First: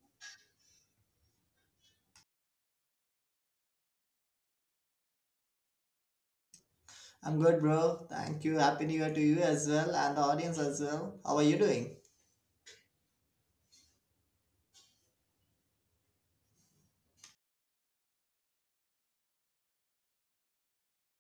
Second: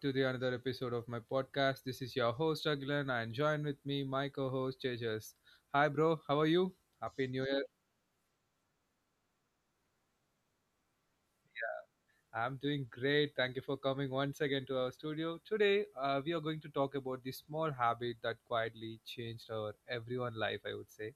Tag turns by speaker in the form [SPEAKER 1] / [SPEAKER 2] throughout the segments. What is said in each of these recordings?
[SPEAKER 1] to the another episode of my podcast. This is your host Agilan and join with me my co-host Tejas. Hi bro, how are you? Happy
[SPEAKER 2] I'm
[SPEAKER 1] New
[SPEAKER 2] good,
[SPEAKER 1] Year.
[SPEAKER 2] bro. Thank you. Happy New Year to you as well and the audience as well. How are you doing?
[SPEAKER 1] I'm doing great. Thank you for coming once again to our studio. Today, we are going to talk about the small habit that quietly changed our everyone life, I would say.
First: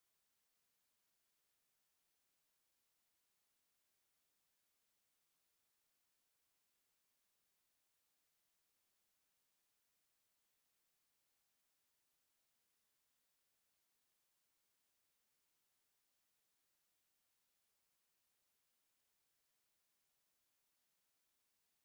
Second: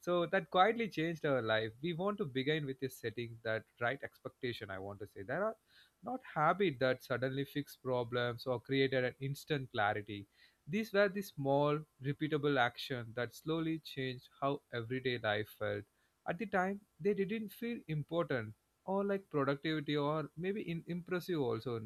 [SPEAKER 1] So that quietly changed our life. We want to begin with a setting that right expectation, I want to say. There are not habit that suddenly fix problems or created an instant clarity. These were the small, repeatable action that slowly changed how everyday life felt. At the time, they didn't feel important or like productivity or maybe impressive also.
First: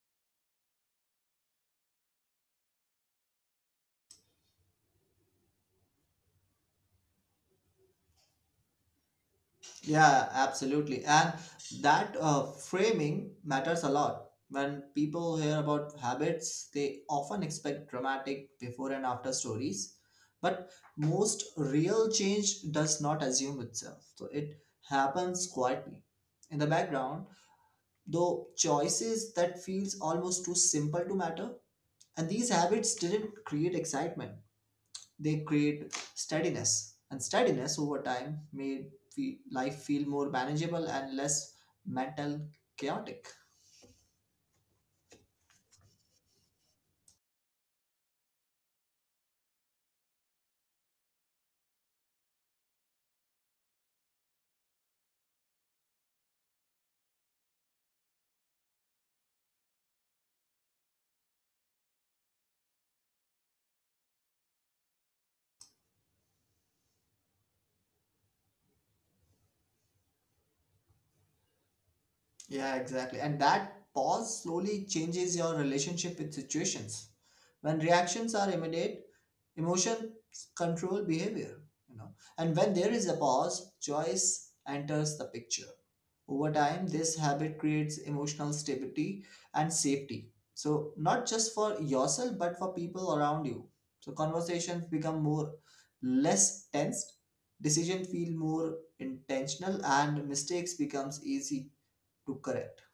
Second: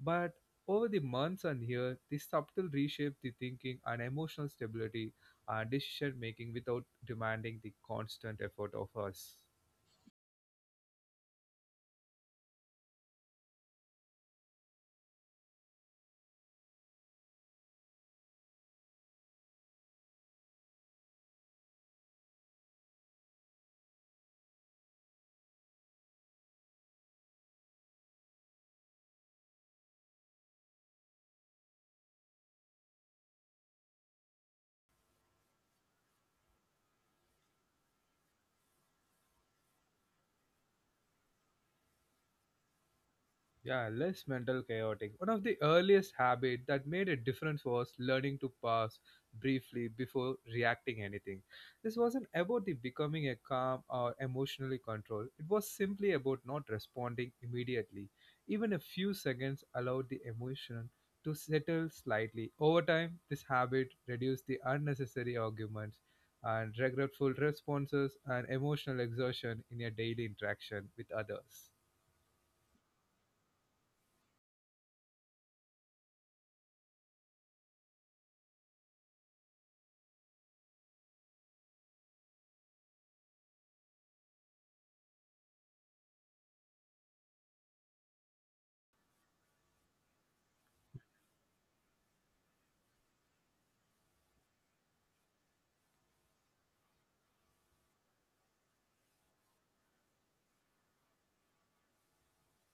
[SPEAKER 1] But over the months and years, this subtle reshaped the thinking and emotional stability decision making without demanding the constant effort of us.
[SPEAKER 2] Yeah, absolutely. And that framing matters a lot. When people hear about habits, they often expect dramatic before and after stories. But most real change does not assume itself. So it happens quietly. In the background, though choices that feels almost too simple to matter. And these habits didn't create excitement, they create steadiness, and steadiness over time made life feel more manageable and less mental chaotic.
[SPEAKER 1] Yeah, less mental chaotic. One of the earliest habits that made a difference was learning to pause briefly before reacting anything. This wasn't about the becoming a calm or emotionally controlled. It was simply about not responding immediately. Even a few seconds allowed the emotion to settle slightly. Over time, this habit reduced the unnecessary arguments and regretful responses and emotional exertion in your daily interaction with others.
[SPEAKER 2] Yeah, exactly. And that pause slowly changes your relationship with situations. When reactions are immediate, emotions control behavior, you know. And when there is a pause, choice enters the picture. Over time, this habit creates emotional stability and safety. So, not just for yourself, but for people around you. So, conversations become more less tensed, decisions feel more intentional, and mistakes becomes easy to correct.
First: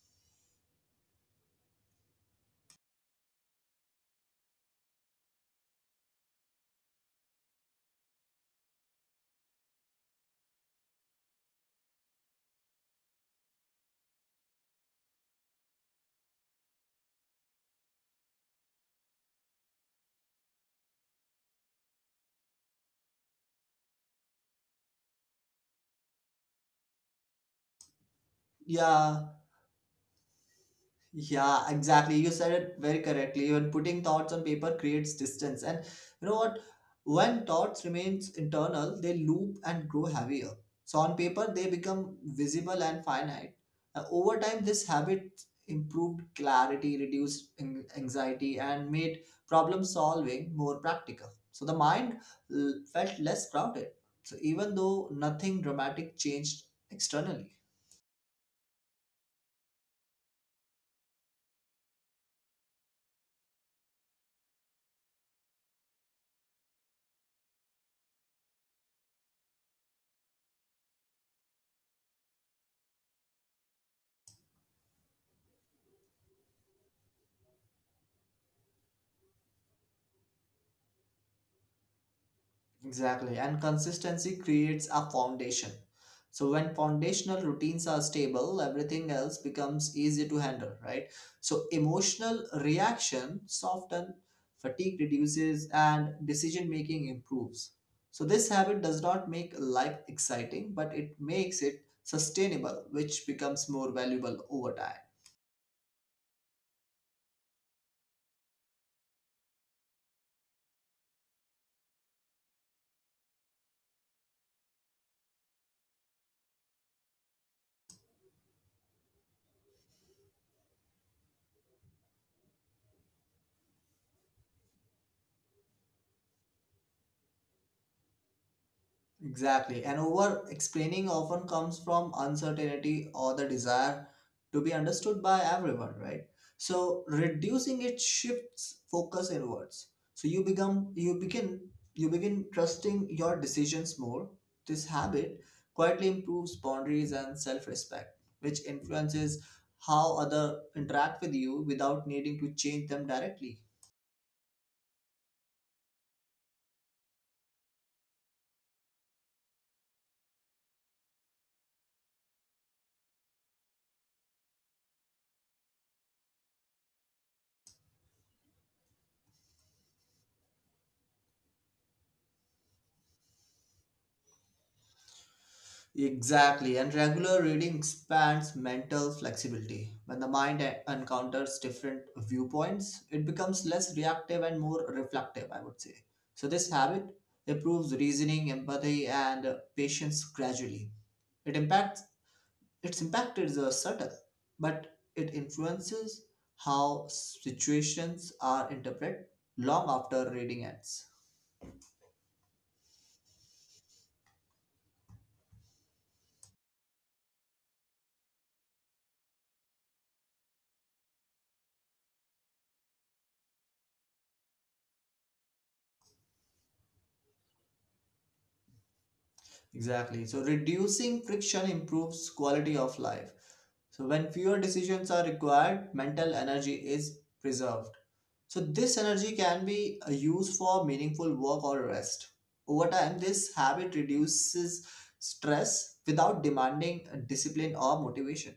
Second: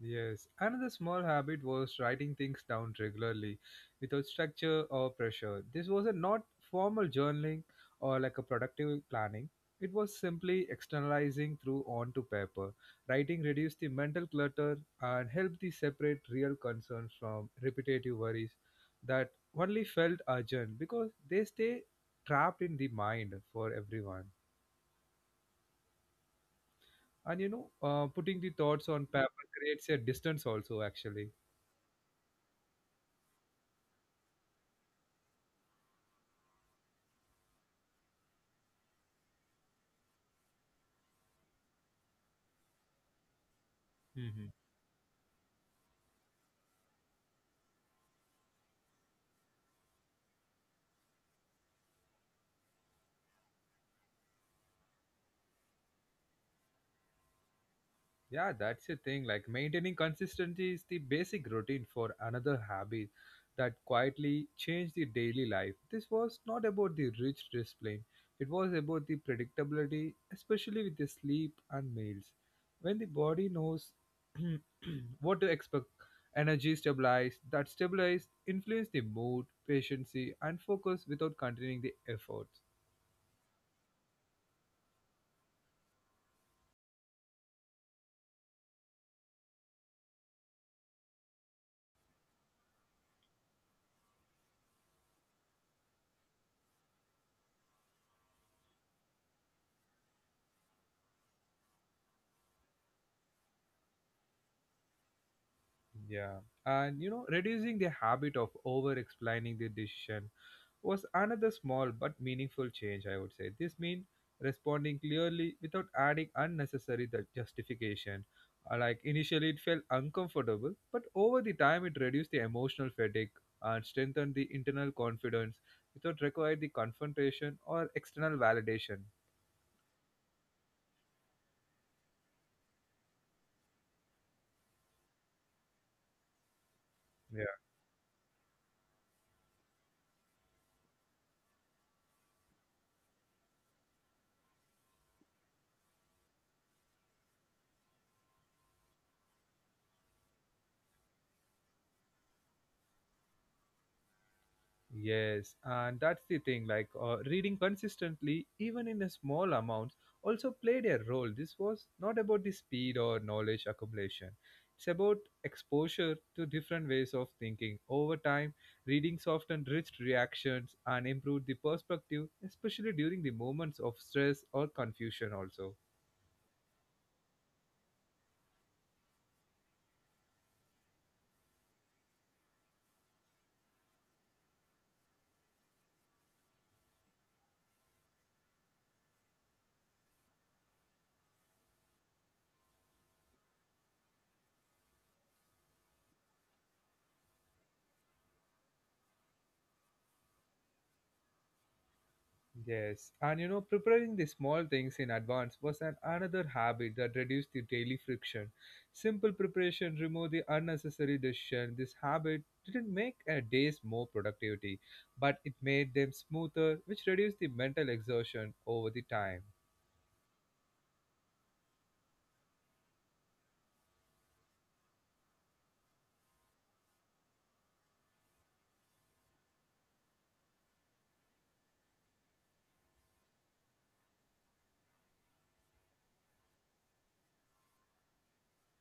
[SPEAKER 1] Yes, another small habit was writing things down regularly without structure or pressure. This was a not formal journaling or like a productive planning. It was simply externalizing through onto paper. Writing reduced the mental clutter and helped the separate real concerns from repetitive worries that only felt urgent because they stay trapped in the mind for everyone. And you know, putting the thoughts on paper
[SPEAKER 2] Yeah,
[SPEAKER 1] creates a distance also actually.
[SPEAKER 2] Yeah, exactly. You said it very correctly. Even putting thoughts on paper creates distance. And you know what? When thoughts remains internal, they loop and grow heavier. So on paper, they become visible and finite.
[SPEAKER 1] Mm-hmm.
[SPEAKER 2] Over time, this habit improved clarity, reduced anxiety, and made problem solving more practical. So the mind felt less crowded. So even though nothing dramatic changed externally.
[SPEAKER 1] Yeah, that's the thing. Like maintaining consistency is the basic routine for another habit that quietly changed the daily life. This was not about the rich discipline, it was about the predictability, especially with the sleep and meals. When the body knows what to expect, energy stabilized, that stabilized influence the mood, patience, and focus without continuing the efforts.
[SPEAKER 2] Exactly. And consistency creates a foundation. So when foundational routines are stable, everything else becomes easy to handle, right? So emotional reaction soften, fatigue reduces, and decision making improves. So this habit does not make life exciting, but it makes it sustainable, which becomes more valuable over time.
[SPEAKER 1] Yeah, and you know, reducing the habit of over explaining the decision was another small but meaningful change, I would say. This means responding clearly without adding unnecessary the justification. Like initially, it felt uncomfortable, but over the time, it reduced the emotional fatigue and strengthened the internal confidence without requiring the confrontation or external validation.
[SPEAKER 2] Exactly. And over explaining often comes from uncertainty or the desire to be understood by everyone, right? So reducing it shifts focus inwards. So you begin trusting your decisions more. This habit quietly improves boundaries and self-respect, which influences how other interact with you without needing to change them directly.
[SPEAKER 1] Yes, and that's the thing. Like reading consistently, even in a small amounts, also played a role. This was not about the speed or knowledge accumulation. It's about exposure to different ways of thinking. Over time, reading softened rich reactions and improved the perspective, especially during the moments of stress or confusion. Also.
[SPEAKER 2] Exactly, and regular reading expands mental flexibility. When the mind encounters different viewpoints, it becomes less reactive and more reflective, I would say. So, this habit improves reasoning, empathy, and patience gradually. It impacts its impact is subtle, but it influences how situations are interpreted long after reading ends.
[SPEAKER 1] Yes, and you know, preparing the small things in advance was an another habit that reduced the daily friction. Simple preparation removed the unnecessary decision. This habit didn't make a day's more productivity, but it made them smoother, which reduced the mental exhaustion over the time.
[SPEAKER 2] Exactly. So reducing friction improves quality of life. So when fewer decisions are required, mental energy is preserved. So this energy can be used for meaningful work or rest. Over time, this habit reduces stress without demanding discipline or motivation.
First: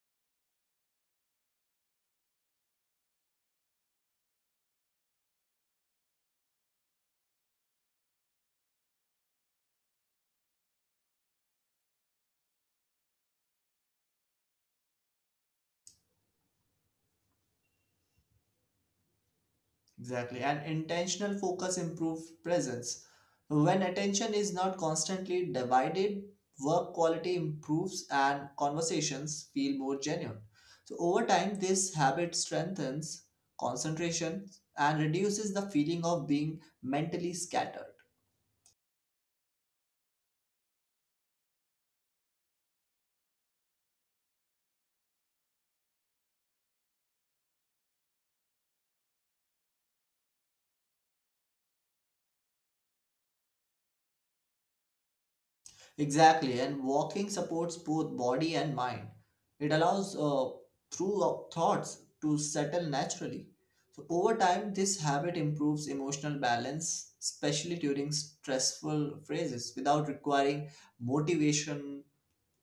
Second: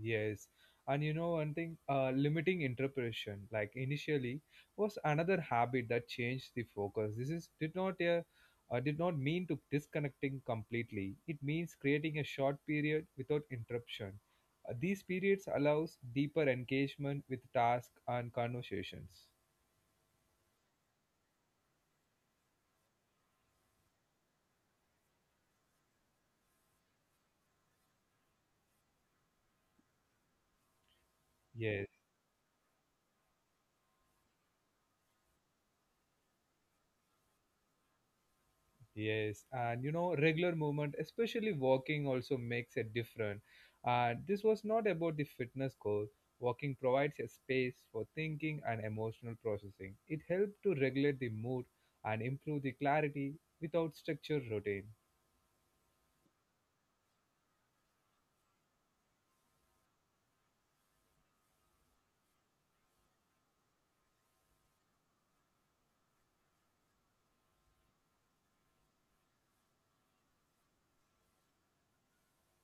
[SPEAKER 1] Yes, and you know one thing, limiting interpretation, like initially, was another habit that changed the focus. This is did not a, did not mean to disconnecting completely. It means creating a short period without interruption. These periods allows deeper engagement with tasks and conversations.
[SPEAKER 2] Exactly. And intentional focus improves presence. When attention is not constantly divided, work quality improves and conversations feel more genuine. So, over time,
[SPEAKER 1] Yes.
[SPEAKER 2] this habit strengthens concentration and reduces the feeling of being mentally scattered.
[SPEAKER 1] Yes, and you know, regular movement, especially walking, also makes a difference. And this was not about the fitness goal. Walking provides a space for thinking and emotional processing. It helps to regulate the mood and improve the clarity without structured routine.
[SPEAKER 2] Exactly, and walking supports both body and mind. It allows through our thoughts to settle naturally. So over time, this habit improves emotional balance, especially during stressful phases, without requiring motivation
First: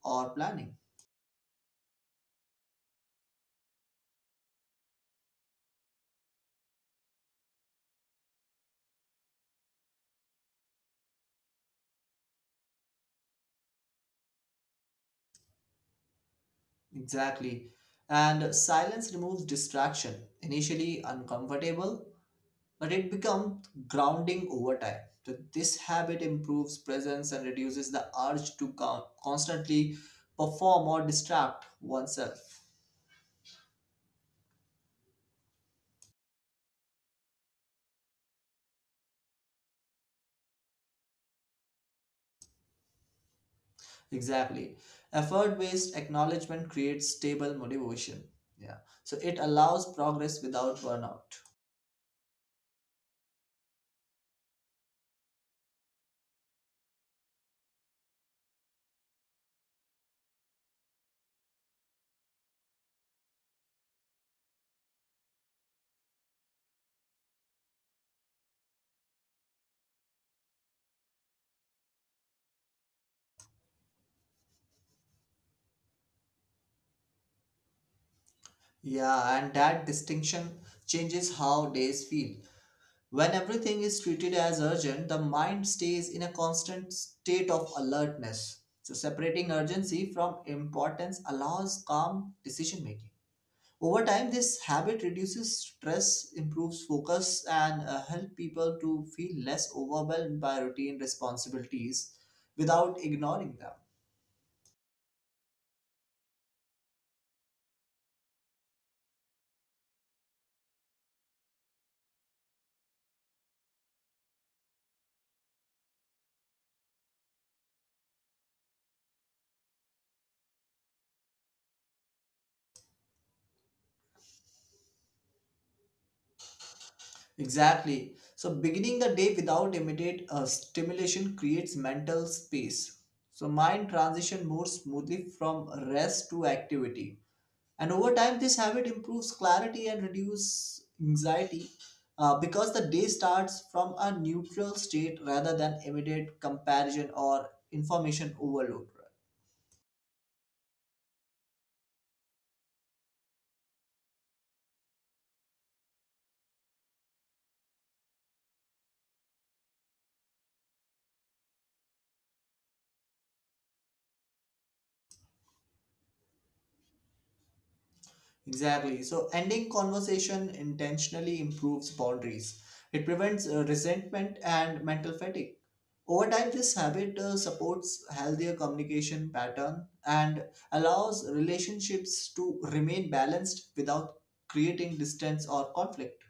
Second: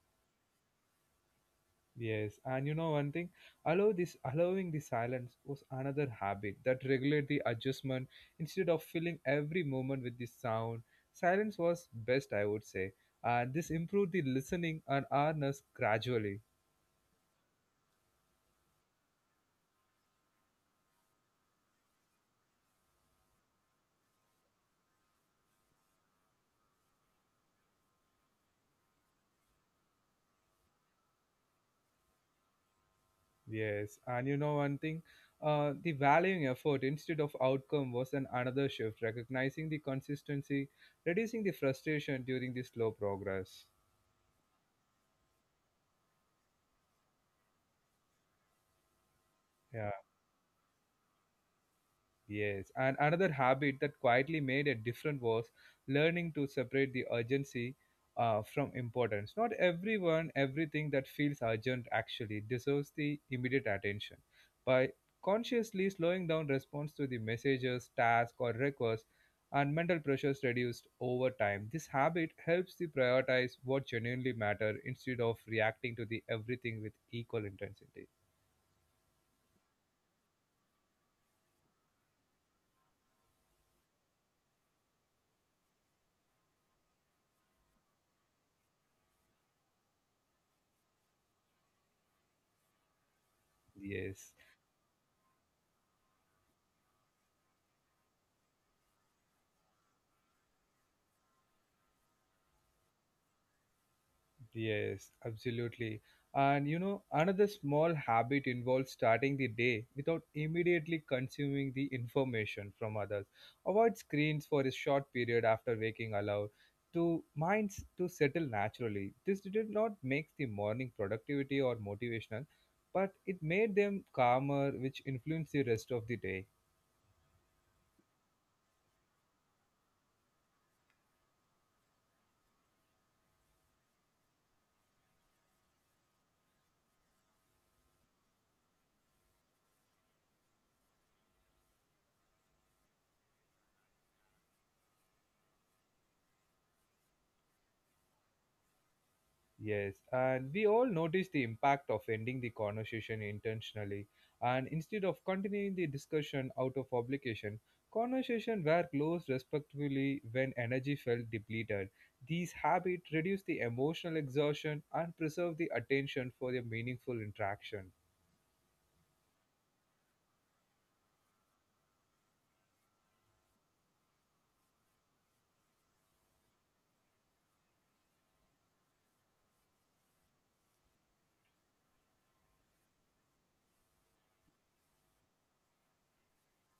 [SPEAKER 2] or planning.
[SPEAKER 1] Yes, and you know one thing, allowing the silence was another habit that regulate the adjustment instead of filling every moment with the sound. Silence was best, I would say, and this improved the listening and awareness gradually.
[SPEAKER 2] Exactly, and silence removes distraction, initially uncomfortable, but it becomes grounding over time. So this habit improves presence and reduces the urge to constantly perform or distract oneself.
[SPEAKER 1] Yes, and you know one thing, the valuing effort instead of outcome was an another shift, recognizing the consistency, reducing the frustration during the slow progress.
[SPEAKER 2] Exactly. Effort-based acknowledgement creates stable motivation. Yeah. So it
[SPEAKER 1] Yeah.
[SPEAKER 2] allows progress without burnout.
[SPEAKER 1] Yes, and another habit that quietly made a difference was learning to separate the urgency from importance. Not everyone, everything that feels urgent actually deserves the immediate attention. By consciously slowing down response to the messages, tasks, or requests, and mental pressures reduced over time. This habit helps to prioritize what genuinely matter instead of reacting to the everything with equal intensity.
[SPEAKER 2] Yeah, and that distinction changes how days feel. When everything is treated as urgent, the mind stays in a constant state of alertness. So, separating urgency from importance allows calm decision making. Over time,
[SPEAKER 1] Yes.
[SPEAKER 2] this habit reduces stress, improves focus, and help people to feel less overwhelmed by routine responsibilities without ignoring them.
[SPEAKER 1] Yes, absolutely. And you know, another small habit involves starting the day without immediately consuming the information from others. Avoid screens for a short period after waking allow to minds to settle naturally. This did not make the morning productivity or motivational, but it made them calmer, which influenced the rest of the day.
[SPEAKER 2] Exactly. So beginning the day without immediate stimulation creates mental space. So mind transition more smoothly from rest to activity. And over time, this habit improves clarity and reduces anxiety because the day starts from a neutral state rather than immediate comparison or information overload.
[SPEAKER 1] Yes, and we all notice the impact of ending the conversation intentionally, and instead of continuing the discussion out of obligation, conversation were closed respectfully when energy felt depleted. These habits reduce the emotional exhaustion and preserve the attention for a meaningful interaction.
[SPEAKER 2] Exactly. So ending conversation intentionally improves boundaries. It prevents resentment and mental fatigue. Over time, this habit supports healthier communication pattern and allows relationships to remain balanced without creating distance or conflict.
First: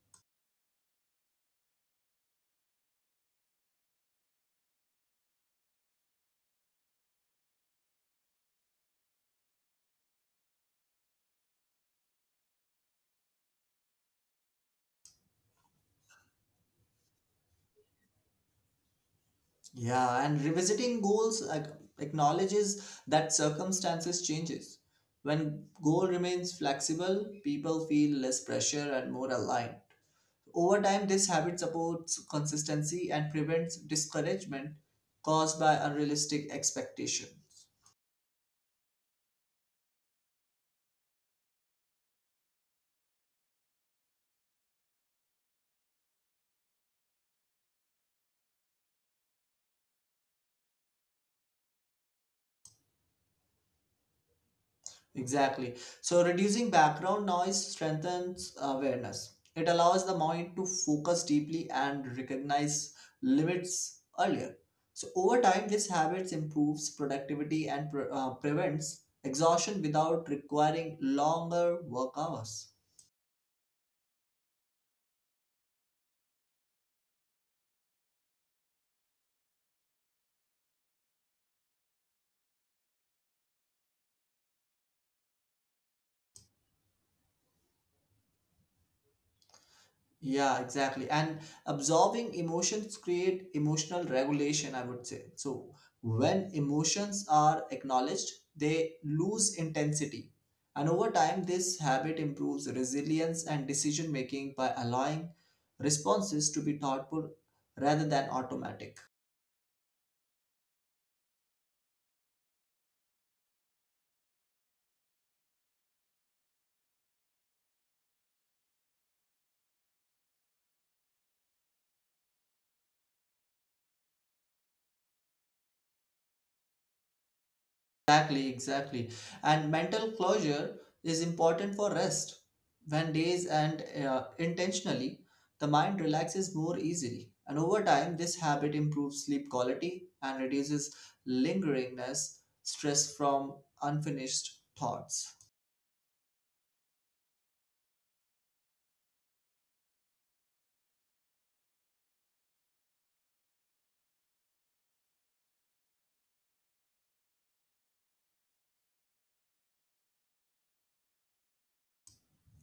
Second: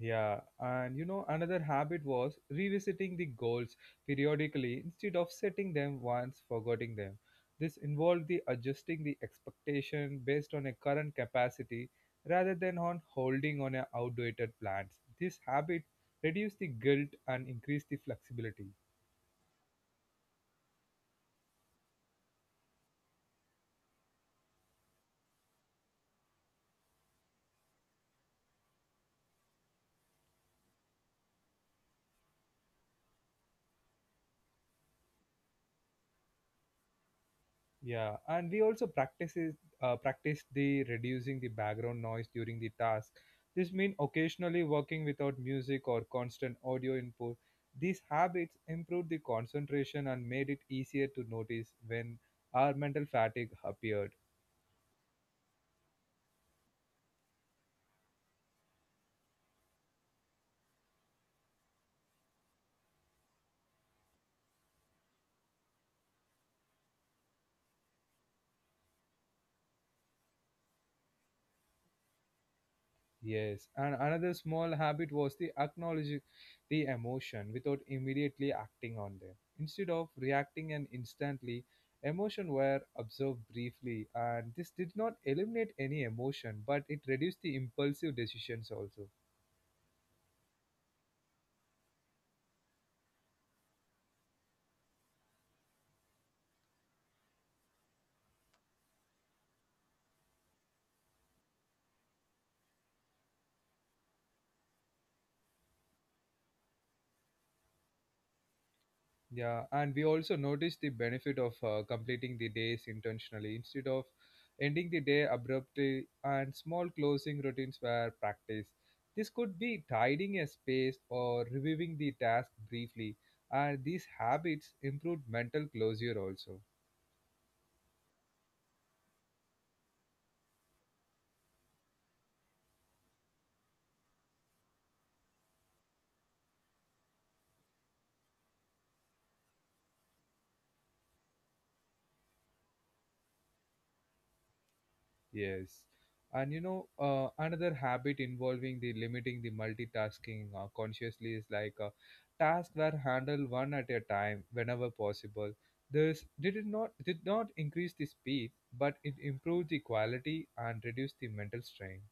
[SPEAKER 1] Yeah, and you know, another habit was revisiting the goals periodically instead of setting them once, forgetting them. This involved the adjusting the expectation based on a current capacity rather than on holding on a outdated plans. This habit reduced the guilt and increased the flexibility.
[SPEAKER 2] Yeah, and revisiting goals acknowledges that circumstances changes. When goal remains flexible, people feel less pressure and more aligned. Over time, this habit supports consistency and prevents discouragement caused by unrealistic expectations.
[SPEAKER 1] Yeah, and we also practice the reducing the background noise during the task. This means occasionally working without music or constant audio input. These habits improved the concentration and made it easier to notice when our mental fatigue appeared.
[SPEAKER 2] Exactly. So reducing background noise strengthens awareness. It allows the mind to focus deeply and recognize limits earlier. So over time, this habits improves productivity and prevents exhaustion without requiring longer work hours.
[SPEAKER 1] Yes, and another small habit was the acknowledging the emotion without immediately acting on them. Instead of reacting and instantly, emotion were observed briefly, and this did not eliminate any emotion, but it reduced the impulsive decisions also.
[SPEAKER 2] Yeah, exactly. And absorbing emotions create emotional regulation, I would say. So when emotions are acknowledged, they lose intensity. And over time, this habit improves resilience and decision making by allowing responses to be thoughtful rather than automatic.
[SPEAKER 1] Yeah, and we also notice the benefit of completing the days intentionally instead of ending the day abruptly, and small closing routines were practiced. This could be tidying a space or reviewing the task briefly, and these habits improved mental closure also.
[SPEAKER 2] Exactly. And mental closure is important for rest. When days end intentionally, the mind relaxes more easily. And over time, this habit improves sleep quality and reduces lingeringness, stress from unfinished thoughts.
[SPEAKER 1] Yes. And you know, another habit involving the limiting the multitasking consciously is like tasks were handled one at a time whenever possible. This did not increase the speed, but it improved the quality and reduced the mental strain.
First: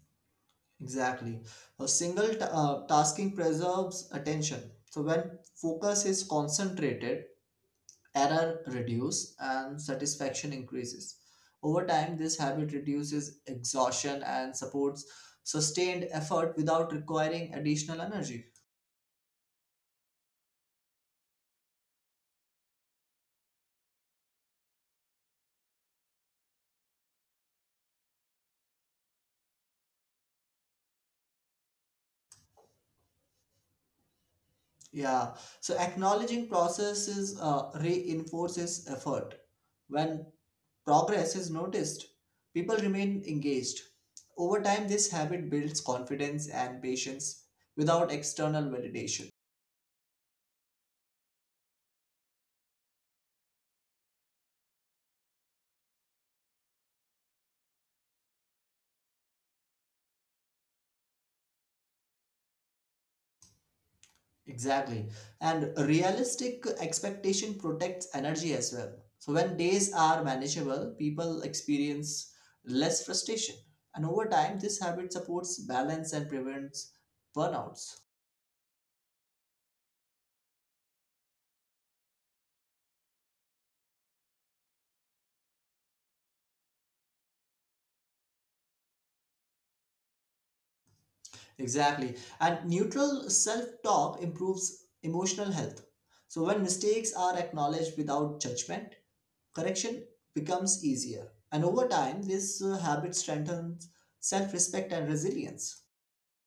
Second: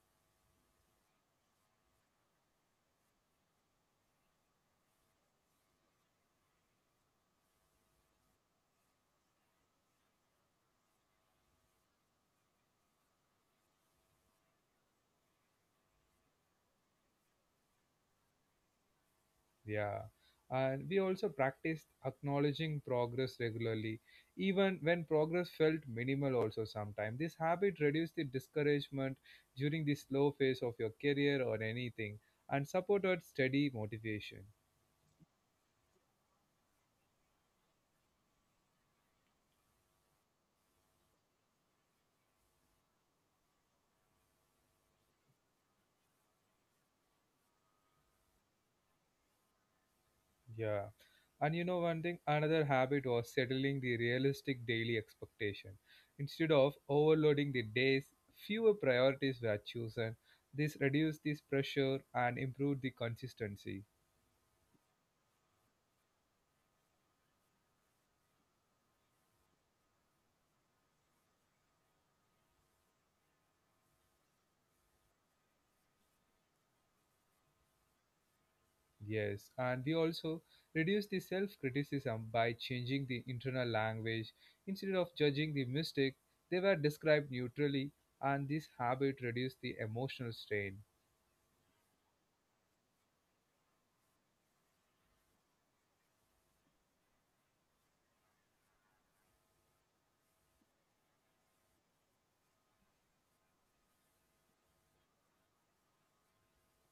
[SPEAKER 2] Exactly. A single tasking preserves attention. So when focus is concentrated, error reduce and satisfaction increases. Over time, this habit reduces exhaustion and supports sustained effort without requiring additional energy.
[SPEAKER 1] Yeah. And we also practiced acknowledging progress regularly, even when progress felt minimal, also sometimes. This habit reduced the discouragement during the slow phase of your career or anything and supported steady motivation.
[SPEAKER 2] Yeah, so acknowledging processes reinforces effort. When progress is noticed, people remain engaged. Over time, this habit builds confidence and patience without external validation.
[SPEAKER 1] Yeah. And you know, one thing, another habit was settling the realistic daily expectation. Instead of overloading the days, fewer priorities were chosen. This reduced this pressure and improved the consistency.
[SPEAKER 2] Exactly. And realistic expectation protects energy as well. So when days are manageable, people experience less frustration. And over time, this habit supports balance and prevents burnouts.
[SPEAKER 1] Yes, and we also reduce the self criticism by changing the internal language. Instead of judging the mistake, they were described neutrally, and this habit reduced the emotional strain.
[SPEAKER 2] Exactly. And neutral self talk improves emotional health. So when mistakes are acknowledged without judgment, correction becomes easier. And over time, this habit strengthens self respect and resilience.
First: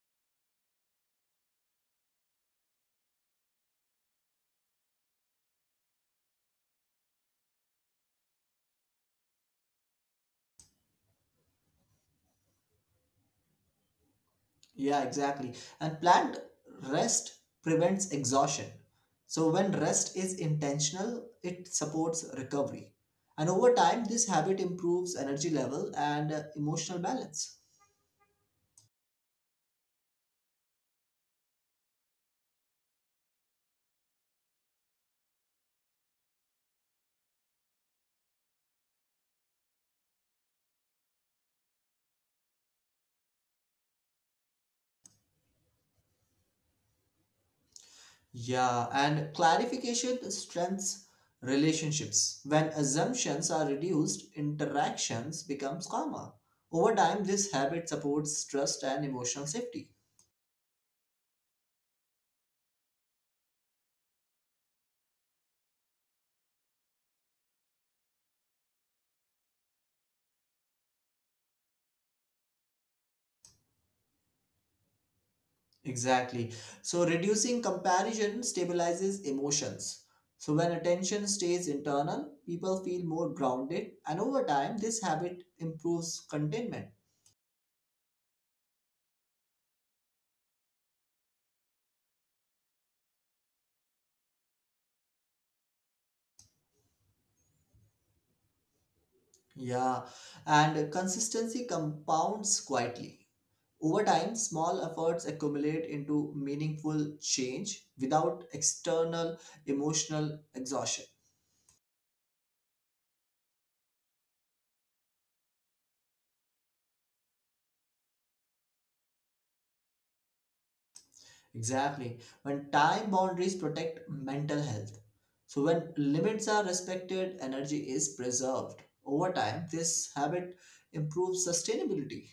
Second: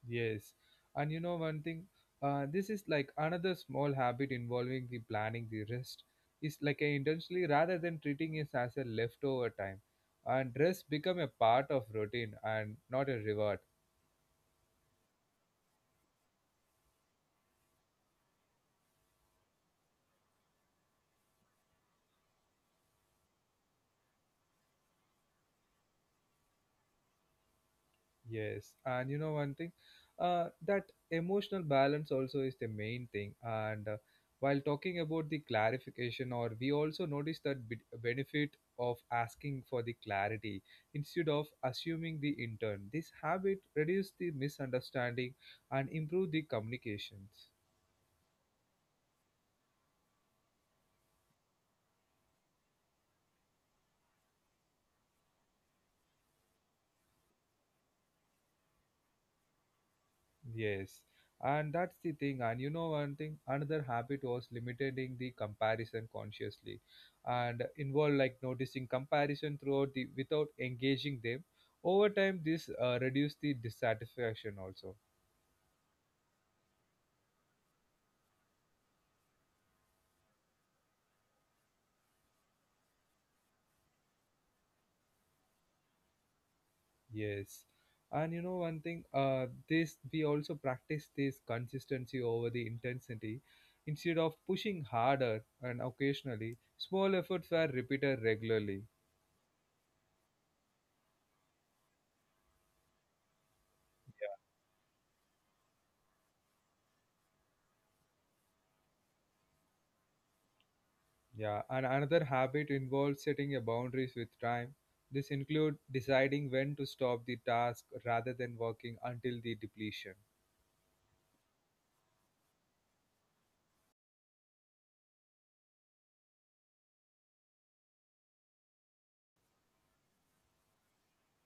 [SPEAKER 1] Yes, and you know one thing, this is like another small habit involving the planning the rest. Is like a intentionally rather than treating it as a leftover time, and rest become a part of routine and not a reward.
[SPEAKER 2] Yeah, exactly. And planned rest prevents exhaustion. So, when rest is intentional, it supports recovery. And over time, this habit improves energy level and emotional balance.
[SPEAKER 1] Yes, and you know one thing, that emotional balance also is the main thing. And while talking about the clarification, or we also notice that benefit of asking for the clarity instead of assuming the intern. This habit reduce the misunderstanding and improve the communications.
[SPEAKER 2] Yeah, and clarification strengthens relationships. When assumptions are reduced, interactions becomes calmer. Over time, this habit supports trust and emotional safety.
[SPEAKER 1] Yes, and that's the thing. And you know, one thing, another habit was limiting the comparison consciously, and involved like noticing comparison throughout the without engaging them. Over time, this reduced the dissatisfaction also.
[SPEAKER 2] Exactly. So reducing comparison stabilizes emotions. So when attention stays internal, people feel more grounded, and over time, this habit improves contentment.
[SPEAKER 1] Yes, and you know, one thing, this we also practice this consistency over the intensity. Instead of pushing harder and occasionally, small efforts were repeated regularly.
[SPEAKER 2] Yeah, and consistency compounds quietly. Over time, small efforts accumulate into meaningful change without external emotional exhaustion.
[SPEAKER 1] Yeah, and another habit involves setting a boundaries with time. This includes deciding when to stop the task rather than working until the depletion.
[SPEAKER 2] Exactly. When time boundaries protect mental health. So, when limits are respected, energy is preserved. Over time, this habit improves sustainability.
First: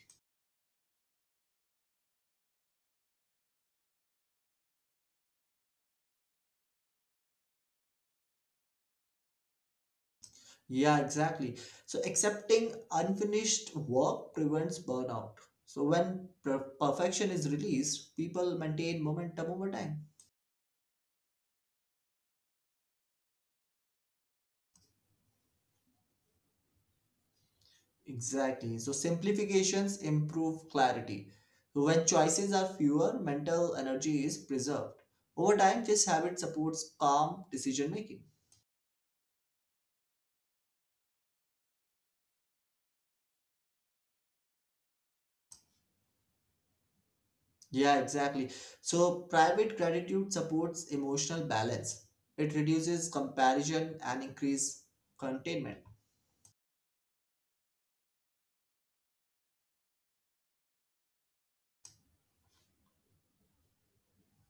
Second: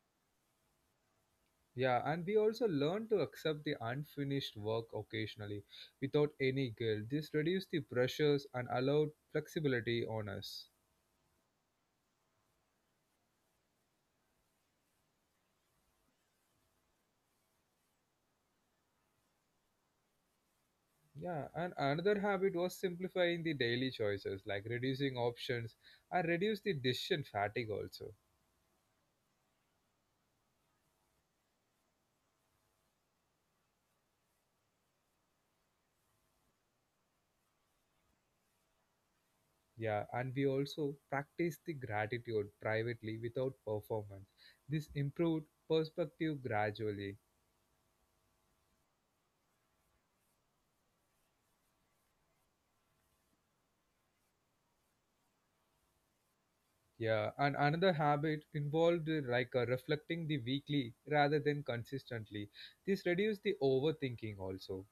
[SPEAKER 1] Yeah, and we also learn to accept the unfinished work occasionally without any guilt. This reduces the pressures and allowed flexibility on us.
[SPEAKER 2] Yeah, exactly. So, accepting unfinished work prevents burnout. So, when perfection is released, people maintain momentum over time.
[SPEAKER 1] Yeah, and another habit was simplifying the daily choices, like reducing options and reduce the decision fatigue also.
[SPEAKER 2] Exactly. So simplifications improve clarity. So, when choices are fewer, mental energy is preserved. Over time, this habit supports calm decision making.
[SPEAKER 1] Yeah, and we also practice the gratitude privately without performance. This improved perspective gradually.
[SPEAKER 2] Yeah, exactly. So private gratitude supports emotional balance. It reduces comparison and increase containment.
[SPEAKER 1] Yeah, and another habit involved reflecting the weekly rather than consistently. This reduced the overthinking also.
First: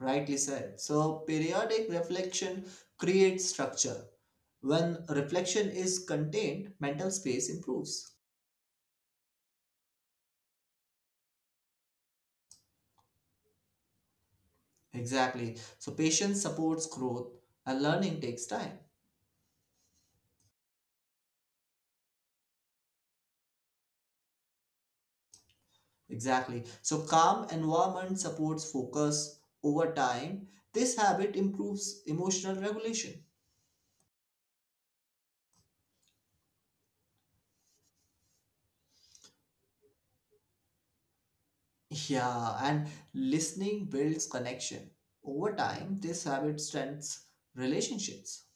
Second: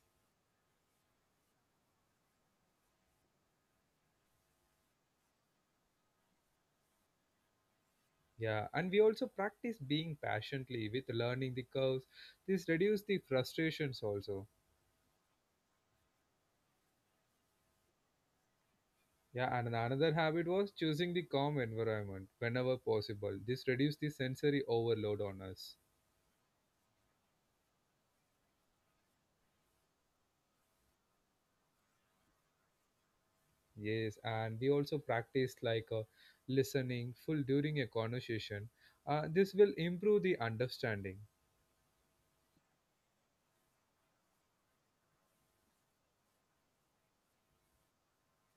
[SPEAKER 2] Rightly said. So periodic reflection creates structure. When reflection is contained, mental space improves.
[SPEAKER 1] Yeah, and we also practice being patiently with learning the curves. This reduced the frustrations also.
[SPEAKER 2] Exactly. So patience supports growth and learning takes time.
[SPEAKER 1] Yeah, and another habit was choosing the calm environment whenever possible. This reduced the sensory overload on us.
[SPEAKER 2] Exactly. So calm environment supports focus over time. This habit improves emotional regulation.
[SPEAKER 1] Yes, and we also practice listening full during a conversation. This will improve the understanding.
[SPEAKER 2] Yeah, and listening builds connection. Over time, this habit strengthens relationships.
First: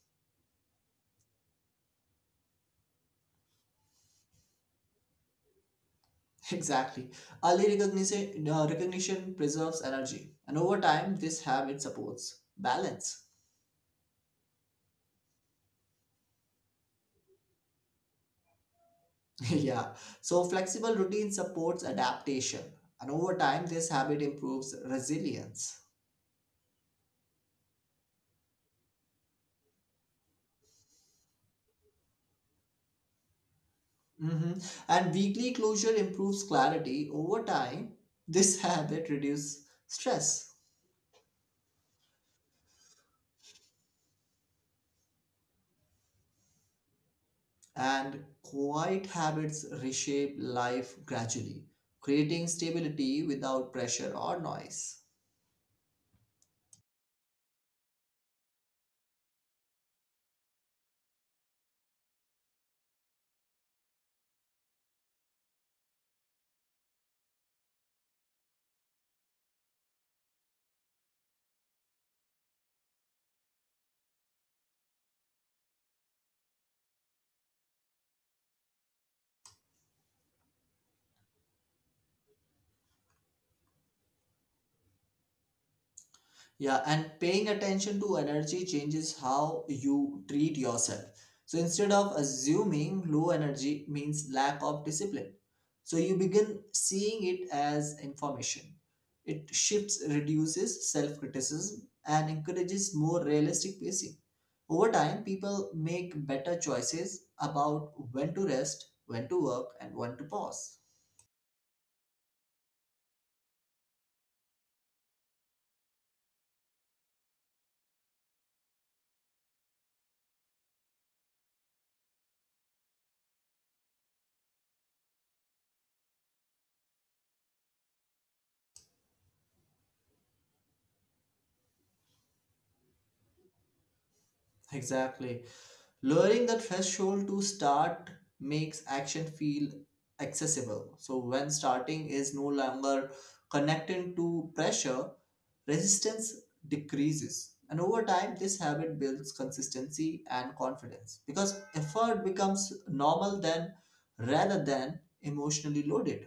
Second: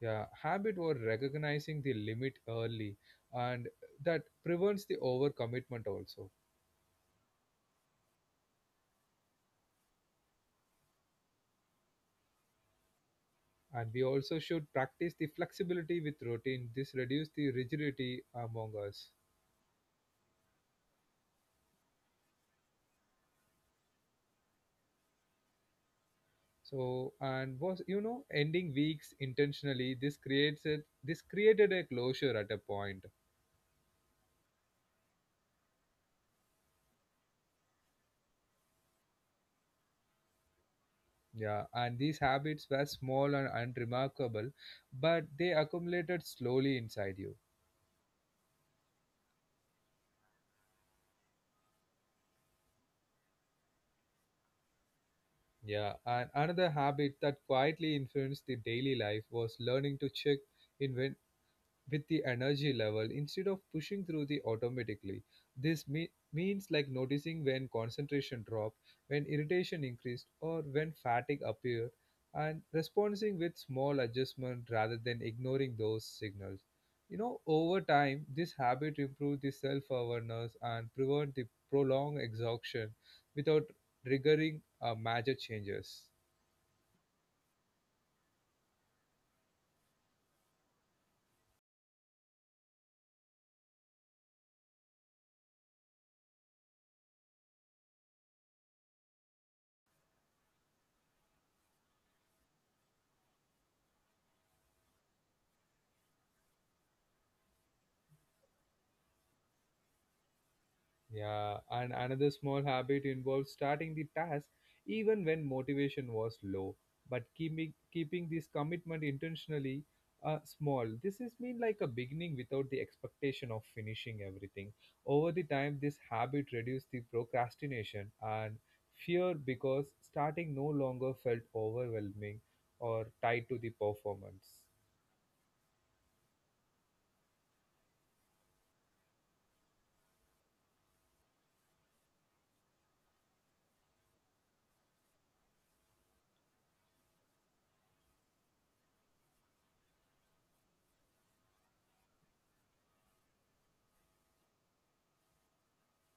[SPEAKER 1] Yeah, habit or recognizing the limit early, and that prevents the overcommitment also.
[SPEAKER 2] Exactly. Early recognition, recognition preserves energy. And over time, this habit supports balance.
[SPEAKER 1] And we also should practice the flexibility with routine. This reduce the rigidity among us.
[SPEAKER 2] Yeah, so flexible routine supports adaptation, and over time, this habit improves resilience.
[SPEAKER 1] So and was you know ending weeks intentionally. This creates a, this created a closure at a point.
[SPEAKER 2] Mhm. And weekly closure improves clarity. Over time, this habit reduces stress,
[SPEAKER 1] Yeah, and these habits were small and unremarkable, but they accumulated slowly inside you.
[SPEAKER 2] and quiet habits reshape life gradually, creating stability without pressure or noise.
[SPEAKER 1] Yeah, and another habit that quietly influenced the daily life was learning to check in with the energy level instead of pushing through the automatically. This means like noticing when concentration dropped, when irritation increased, or when fatigue appeared, and responding with small adjustment rather than ignoring those signals. You know, over time this habit improves the self awareness and prevent the prolonged exhaustion without triggering major changes.
[SPEAKER 2] Yeah, and paying attention to energy changes how you treat yourself. So instead of assuming low energy means lack of discipline, so you begin seeing it as information. It shifts, reduces self criticism, and encourages more realistic pacing. Over time, people make better choices about when to rest, when to work, and when to pause.
[SPEAKER 1] Yeah, and another small habit involves starting the task even when motivation was low, but keeping this commitment intentionally small. This is mean like a beginning without the expectation of finishing everything. Over the time, this habit reduced the procrastination and fear because starting no longer felt overwhelming or tied to the performance.
[SPEAKER 2] Exactly. Lowering the threshold to start makes action feel accessible. So, when starting is no longer connected to pressure, resistance decreases. And over time, this habit builds consistency and confidence because effort becomes normal then rather than emotionally loaded.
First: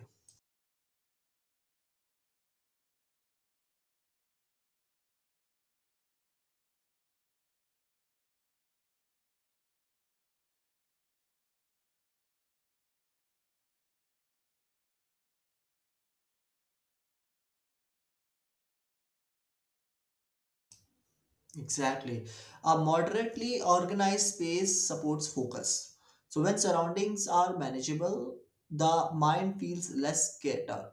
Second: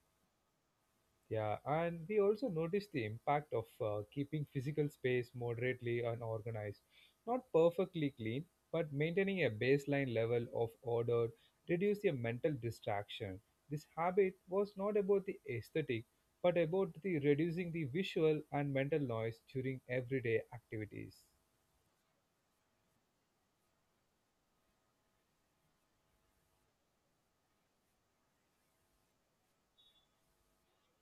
[SPEAKER 1] Yeah, and we also notice the impact of keeping physical space moderately and organized. Not perfectly clean, but maintaining a baseline level of order reduces your mental distraction. This habit was not about the aesthetic, but about the reducing the visual and mental noise during everyday activities.
[SPEAKER 2] Exactly. A moderately organized space supports focus. So when surroundings are manageable, the mind feels less scattered.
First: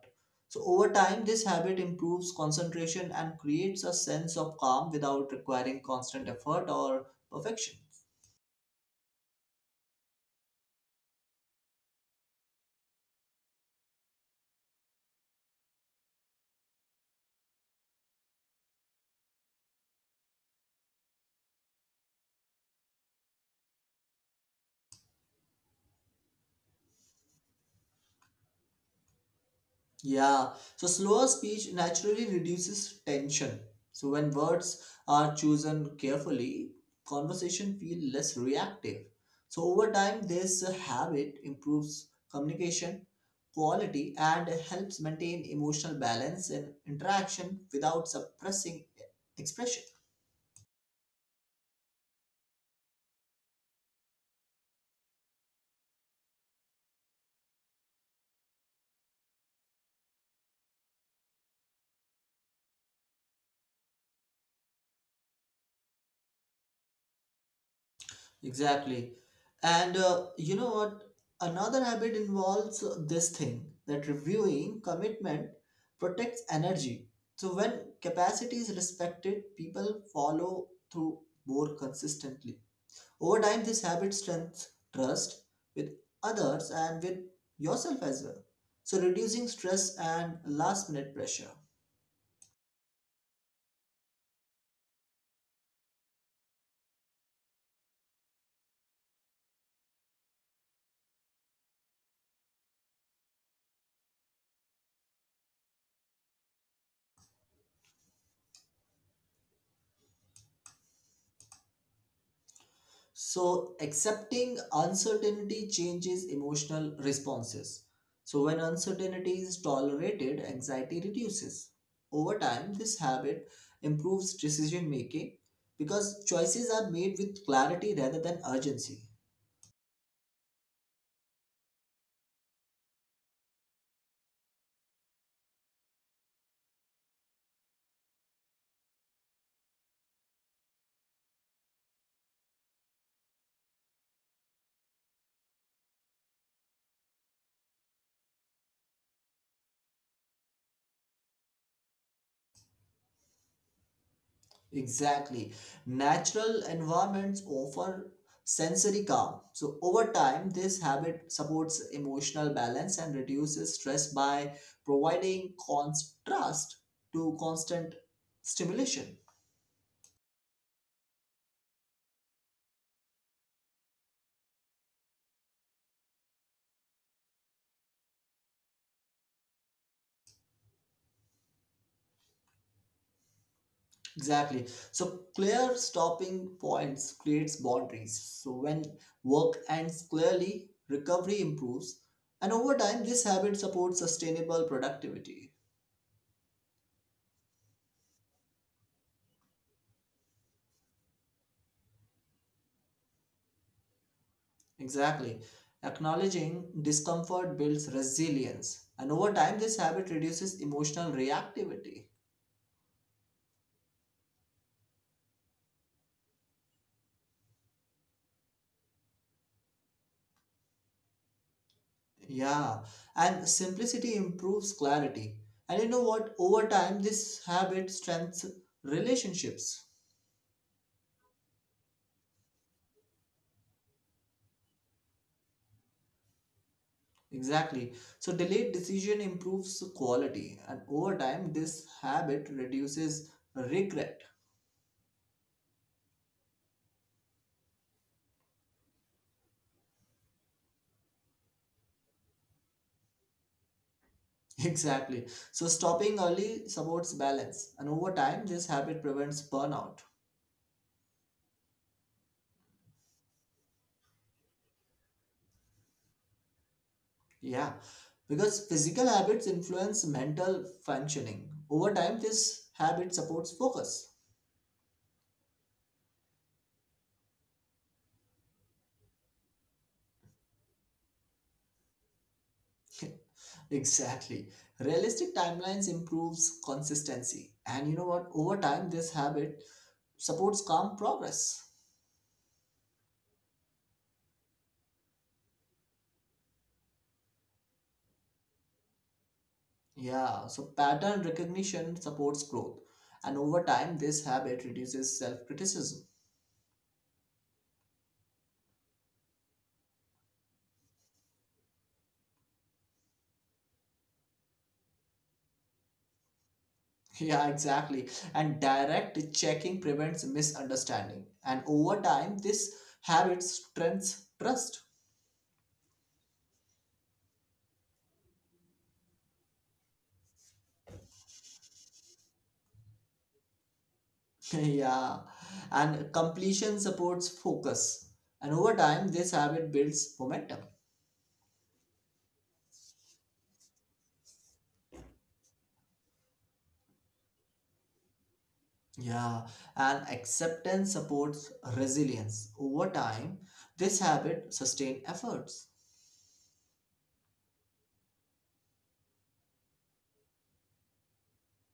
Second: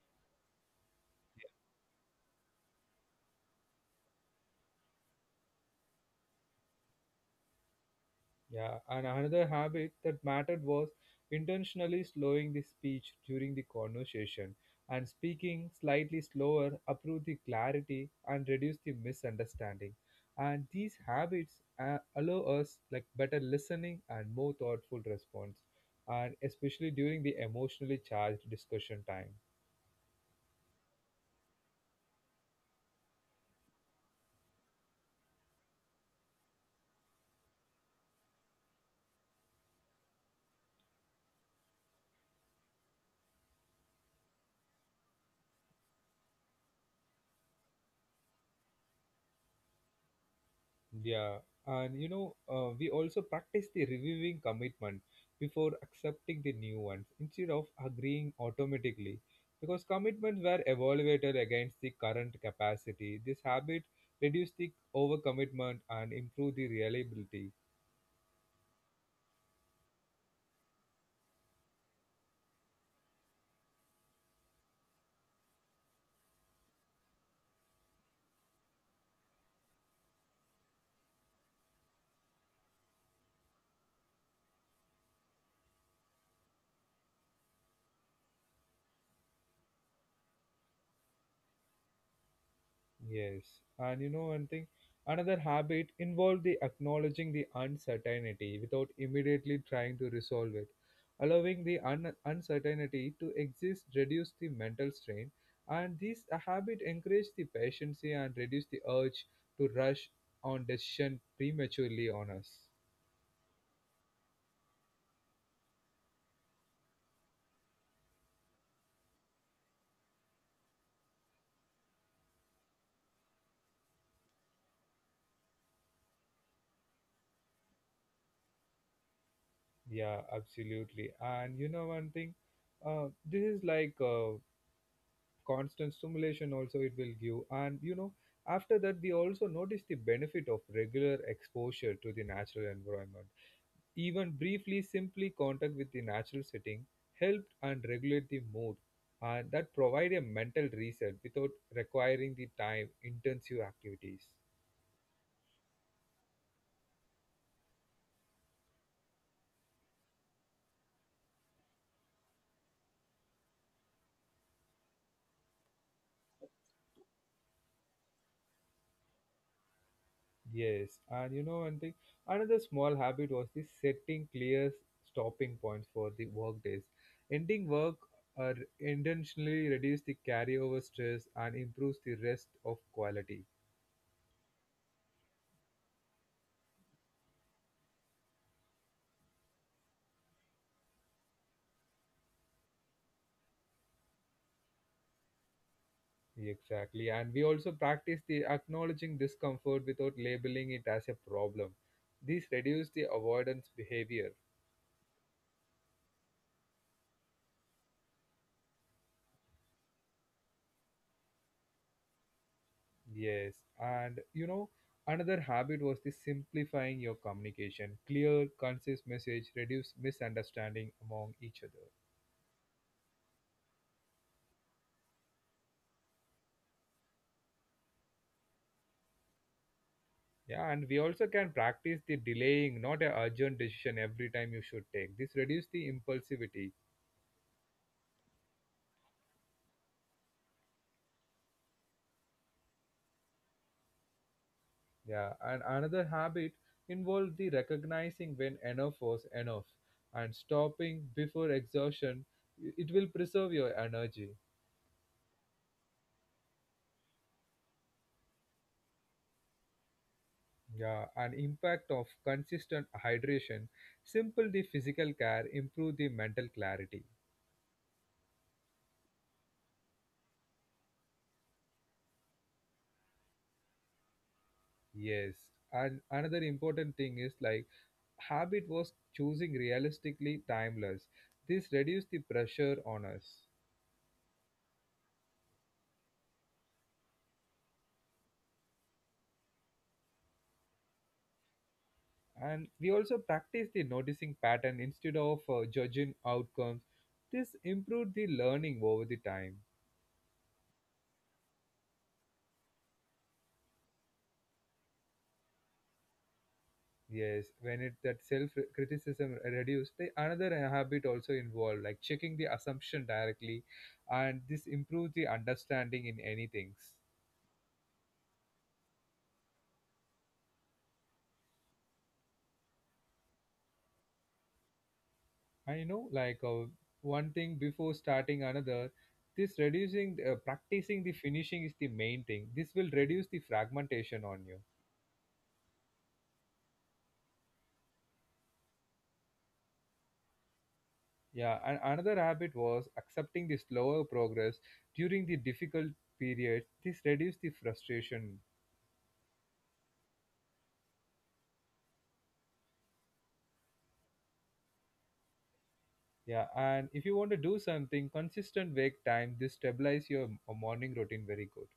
[SPEAKER 2] So over time, this habit improves concentration and creates a sense of calm without requiring constant effort or perfection.
[SPEAKER 1] Yeah, and another habit that mattered was intentionally slowing the speech during the conversation, and speaking slightly slower, improve the clarity and reduce the misunderstanding. And these habits allow us like better listening and more thoughtful response, and especially during the emotionally charged discussion time.
[SPEAKER 2] Yeah, so slower speech naturally reduces tension. So when words are chosen carefully, conversation feel less reactive. So over time, this habit improves communication quality and helps maintain emotional balance in interaction without suppressing expression.
[SPEAKER 1] Yeah, and we also practice the reviewing commitment before accepting the new ones instead of agreeing automatically, because commitments were evaluated against the current capacity. This habit reduced the overcommitment and improved the reliability.
[SPEAKER 2] Exactly. And you know what? Another habit involves this thing that reviewing commitment protects energy. So when capacity is respected, people follow through more consistently. Over time, this habit strengthens trust with others and with yourself as well. So reducing stress and last minute pressure.
[SPEAKER 1] Yes, and you know one thing, another habit involved the acknowledging the uncertainty without immediately trying to resolve it. Allowing the uncertainty to exist reduce the mental strain, and this habit encourage the patience and reduce the urge to rush on decision prematurely on us.
[SPEAKER 2] So, accepting uncertainty changes emotional responses. So, when uncertainty is tolerated, anxiety reduces. Over time, this habit improves decision making because choices are made with clarity rather than urgency.
[SPEAKER 1] Yeah, absolutely. And you know one thing, this is like constant stimulation also it will give, and you know after that we also notice the benefit of regular exposure to the natural environment, even briefly simply contact with the natural setting helped and regulate the mood, and that provide a mental reset without requiring the time intensive activities.
[SPEAKER 2] Exactly. Natural environments offer sensory calm. So, over time, this habit supports emotional balance and reduces stress by providing contrast to constant stimulation.
[SPEAKER 1] Yes, and you know one thing, another small habit was the setting clear stopping points for the work days. Ending work uh, intentionally reduce the carryover stress and improves the rest of quality.
[SPEAKER 2] Exactly. So, clear stopping points creates boundaries. So, when work ends clearly, recovery improves. And over time, this habit supports sustainable productivity.
[SPEAKER 1] Exactly, and we also practice the acknowledging discomfort without labeling it as a problem. This reduce the avoidance behavior.
[SPEAKER 2] Exactly. Acknowledging discomfort builds resilience, and over time, this habit reduces emotional reactivity.
[SPEAKER 1] Yes, and you know, another habit was the simplifying your communication. Clear, concise message reduce misunderstanding among each other.
[SPEAKER 2] Yeah, and simplicity improves clarity. And you know what? Over time, this habit strengthens relationships.
[SPEAKER 1] Yeah, and we also can practice the delaying, not a urgent decision every time you should take. This reduce the impulsivity.
[SPEAKER 2] Exactly. So, delayed decision improves quality, and over time, this habit reduces regret.
[SPEAKER 1] Yeah, and another habit involved the recognizing when enough was enough and stopping before exhaustion. It will preserve your energy.
[SPEAKER 2] Exactly. So, stopping early supports balance, and over time, this habit prevents burnout.
[SPEAKER 1] Yeah, and impact of consistent hydration, simple the physical care, improve the mental clarity.
[SPEAKER 2] Yeah, because physical habits influence mental functioning. Over time, this habit supports focus.
[SPEAKER 1] Yes, and another important thing is like habit was choosing realistically timeless. This reduce the pressure on us,
[SPEAKER 2] Exactly. Realistic timelines improves consistency. And you know what? Over time, this habit supports calm progress.
[SPEAKER 1] and we also practice the noticing pattern instead of judging outcomes. This improved the learning over the time.
[SPEAKER 2] Yeah, so pattern recognition supports growth. And over time, this habit reduces self criticism.
[SPEAKER 1] Yes, when it that self criticism reduced, the another habit also involved, like checking the assumption directly, and this improves the understanding in any things.
[SPEAKER 2] Yeah, exactly. And direct checking prevents misunderstanding. And over time, this habit strengthens trust.
[SPEAKER 1] And you know, like one thing before starting another, this reducing practicing the finishing is the main thing. This will reduce the fragmentation on you.
[SPEAKER 2] Yeah, and completion supports focus, and over time, this habit builds momentum.
[SPEAKER 1] Yeah, and another habit was accepting the slower progress during the difficult periods. This reduces the frustration.
[SPEAKER 2] Yeah, and acceptance supports resilience. Over time, this habit sustains efforts.
[SPEAKER 1] Yeah, and if you want to do something, consistent wake time, this stabilize your morning routine very good.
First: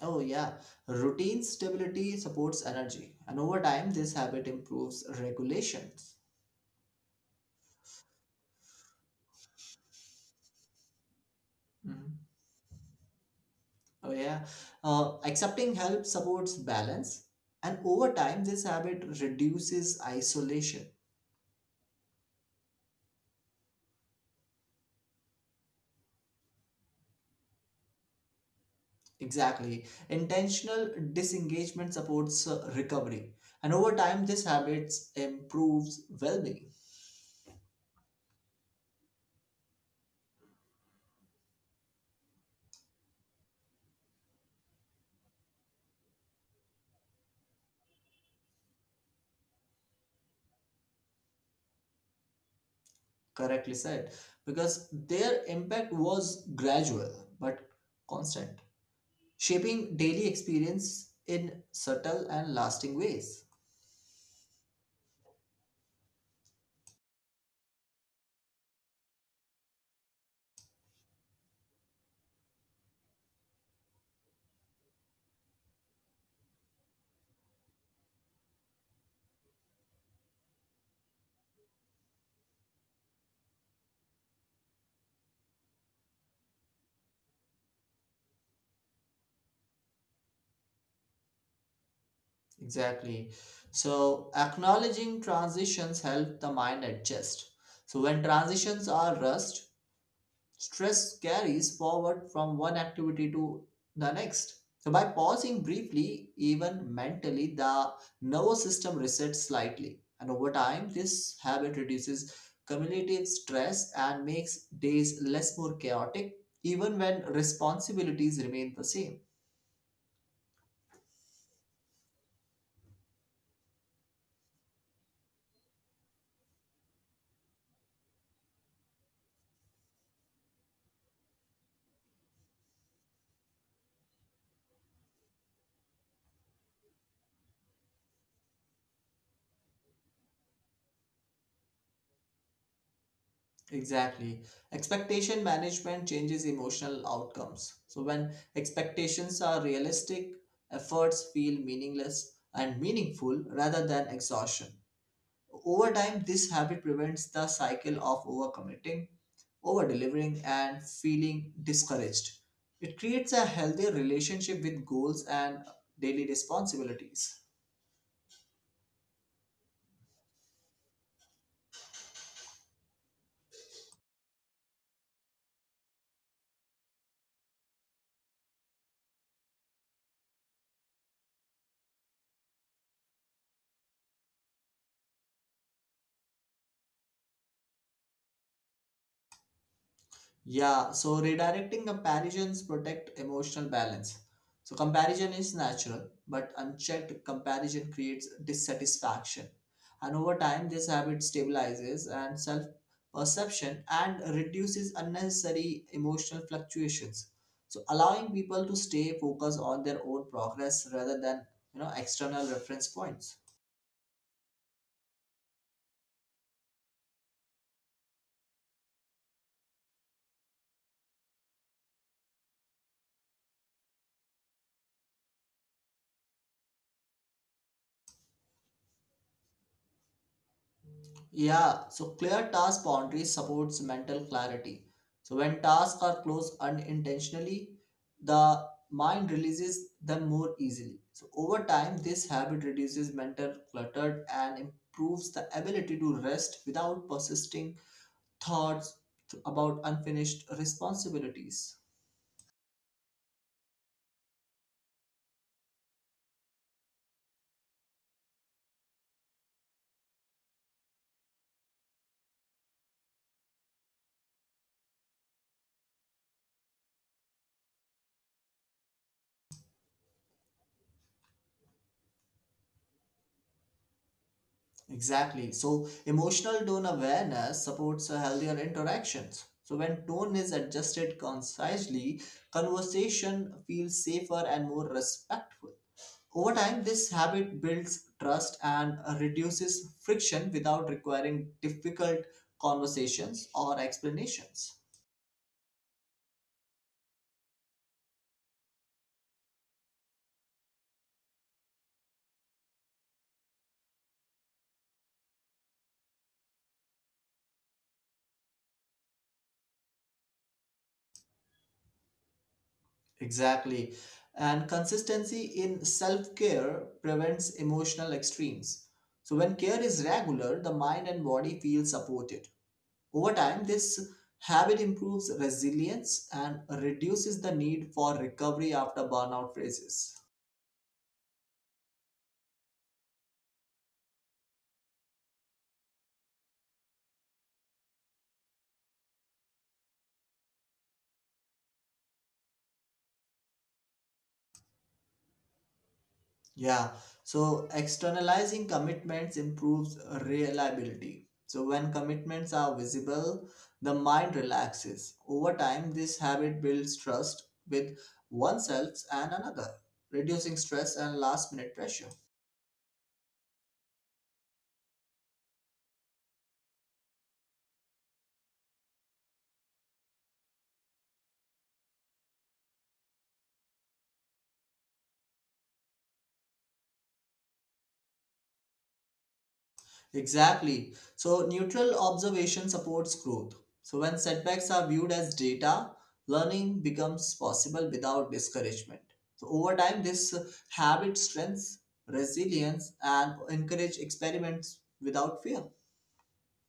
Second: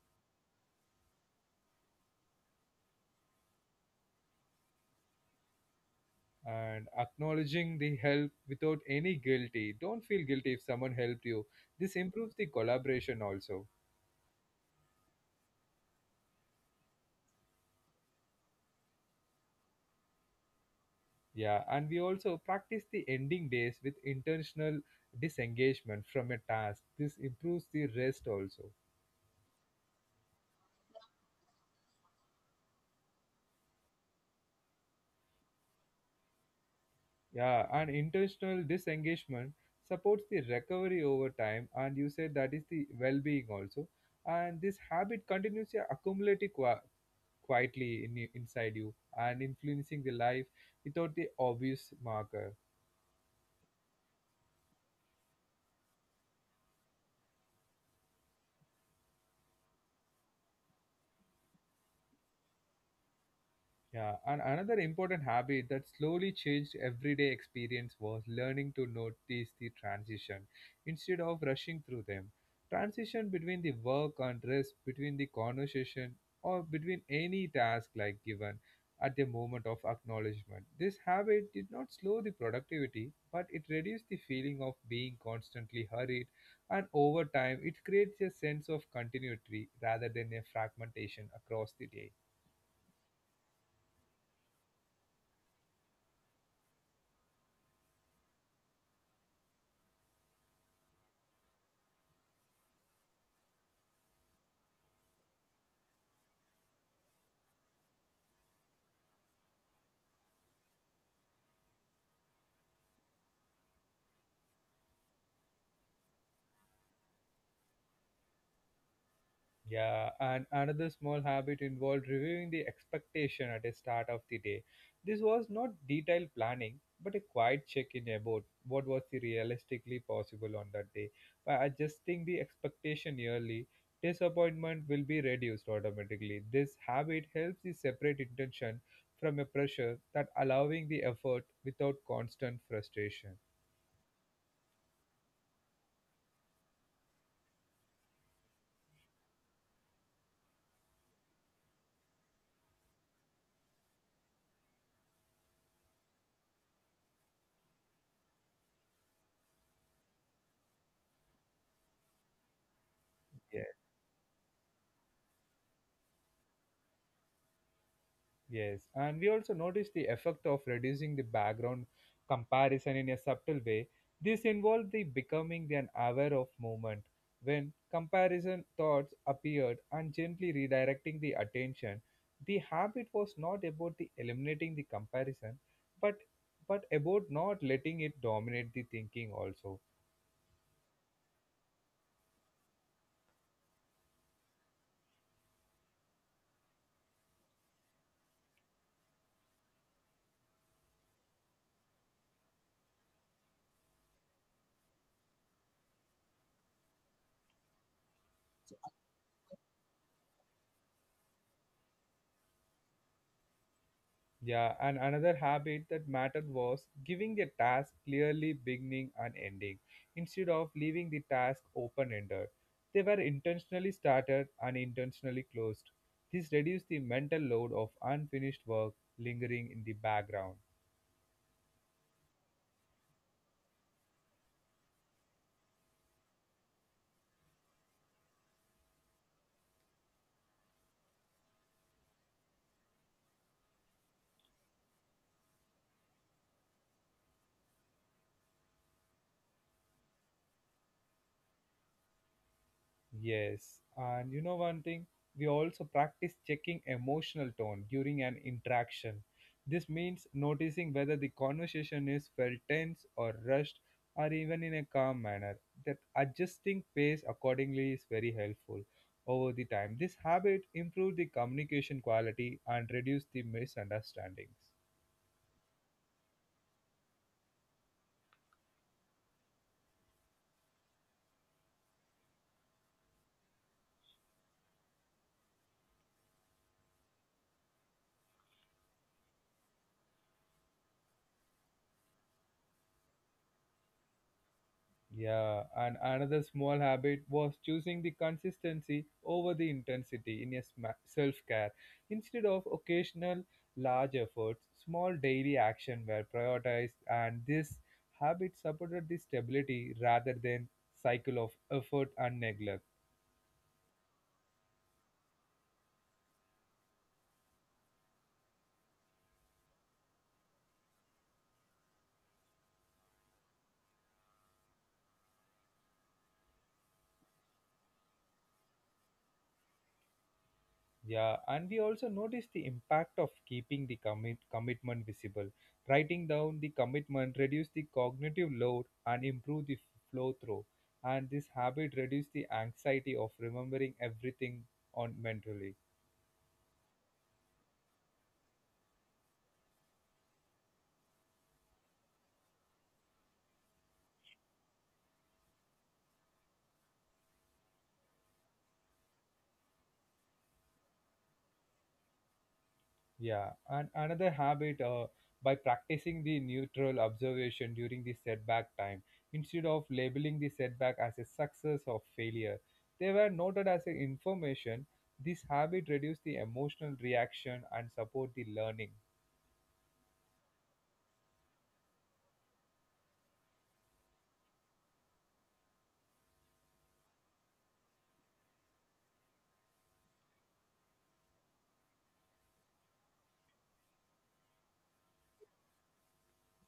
[SPEAKER 2] Oh, yeah, routine stability supports energy, and over time, this habit improves regulations.
[SPEAKER 1] And acknowledging the help without any guilty. Don't feel guilty if someone helped you. This
[SPEAKER 2] Mhm.
[SPEAKER 1] improves the collaboration also.
[SPEAKER 2] Oh, yeah, accepting help supports balance, and over time, this habit reduces isolation.
[SPEAKER 1] Yeah, and we also practice the ending days with intentional disengagement from a task. This improves the rest also.
[SPEAKER 2] Exactly. Intentional disengagement supports recovery. And over time, this habits improves well-being,
[SPEAKER 1] Yeah, and intentional disengagement supports the recovery over time, and you said that is the well-being also. And this habit continues to accumulate it quietly in, inside you and influencing the life without the obvious marker.
[SPEAKER 2] correctly said, because their impact was gradual but constant, shaping daily experience in subtle and lasting ways.
[SPEAKER 1] Yeah, and another important habit that slowly changed everyday experience was learning to notice the transition instead of rushing through them. Transition between the work and rest, between the conversation, or between any task like given at the moment of acknowledgement. This habit did not slow the productivity, but it reduced the feeling of being constantly hurried, and over time, it creates a sense of continuity rather than a fragmentation across the day.
[SPEAKER 2] Exactly. So acknowledging transitions help the mind adjust. So when transitions are rushed, stress carries forward from one activity to the next. So, by pausing briefly, even mentally, the nervous system resets slightly. And over time, this habit reduces cumulative stress and makes days less more chaotic, even when responsibilities remain the same.
[SPEAKER 1] Yeah, and another small habit involved reviewing the expectation at the start of the day. This was not detailed planning, but a quiet check-in about what was the realistically possible on that day. By adjusting the expectation yearly, disappointment will be reduced automatically. This habit helps you separate intention from a pressure that allowing the effort without constant frustration.
[SPEAKER 2] Exactly. Expectation management changes emotional outcomes. So, when expectations are realistic, efforts feel meaningless and meaningful rather than exhaustion. Over time, this habit prevents the cycle of overcommitting, over delivering, and feeling discouraged. It creates a healthier relationship with goals and daily responsibilities.
[SPEAKER 1] Yes, and we also notice the effect of reducing the background comparison in a subtle way. This involved the becoming an aware of movement when comparison thoughts appeared and gently redirecting the attention. The habit was not about the eliminating the comparison, but about not letting it dominate the thinking also.
[SPEAKER 2] Yeah, so redirecting comparisons protect emotional balance. So comparison is natural, but unchecked comparison creates dissatisfaction. And over time, this habit stabilizes and self-perception and reduces unnecessary emotional fluctuations. So allowing people to stay focused on their own progress rather than, you know, external reference points.
[SPEAKER 1] Yeah, and another habit that mattered was giving the task clearly beginning and ending instead of leaving the task open ended. They were intentionally started and intentionally closed. This reduced the mental load of unfinished work lingering in the background.
[SPEAKER 2] Yeah, so clear task boundaries supports mental clarity. So when tasks are closed unintentionally, the mind releases them more easily. So over time, this habit reduces mental clutter and improves the ability to rest without persisting thoughts about unfinished responsibilities.
[SPEAKER 1] Yes, and you know one thing, we also practice checking emotional tone during an interaction. This means noticing whether the conversation is felt tense or rushed or even in a calm manner. That adjusting pace accordingly is very helpful over the time. This habit improves the communication quality and reduce the misunderstandings.
[SPEAKER 2] Exactly. So, emotional tone awareness supports a healthier interactions. So, when tone is adjusted concisely, conversation feels safer and more respectful. Over time, this habit builds trust and reduces friction without requiring difficult conversations or explanations.
[SPEAKER 1] Yeah, and another small habit was choosing the consistency over the intensity in your self care. Instead of occasional large efforts, small daily action were prioritized, and this habit supported the stability rather than cycle of effort and neglect.
[SPEAKER 2] Exactly. And consistency in self care prevents emotional extremes. So, when care is regular, the mind and body feel supported. Over time, this habit improves resilience and reduces the need for recovery after burnout phases.
[SPEAKER 1] Yeah, and we also notice the impact of keeping the commitment visible. Writing down the commitment reduce the cognitive load and improve the flow through. And this habit reduce the anxiety of remembering everything on mentally.
[SPEAKER 2] Yeah, so externalizing commitments improves reliability. So, when commitments are visible, the mind relaxes. Over time, this habit builds trust with oneself and another, reducing stress and last minute pressure.
[SPEAKER 1] Yeah, and another habit by practicing the neutral observation during the setback time instead of labeling the setback as a success or failure. They were noted as a information. This habit reduced the emotional reaction and support the learning.
[SPEAKER 2] Exactly. So, neutral observation supports growth. So, when setbacks are viewed as data, learning becomes possible without discouragement. So, over time, this habit strengthens resilience and encourage experiments without fear.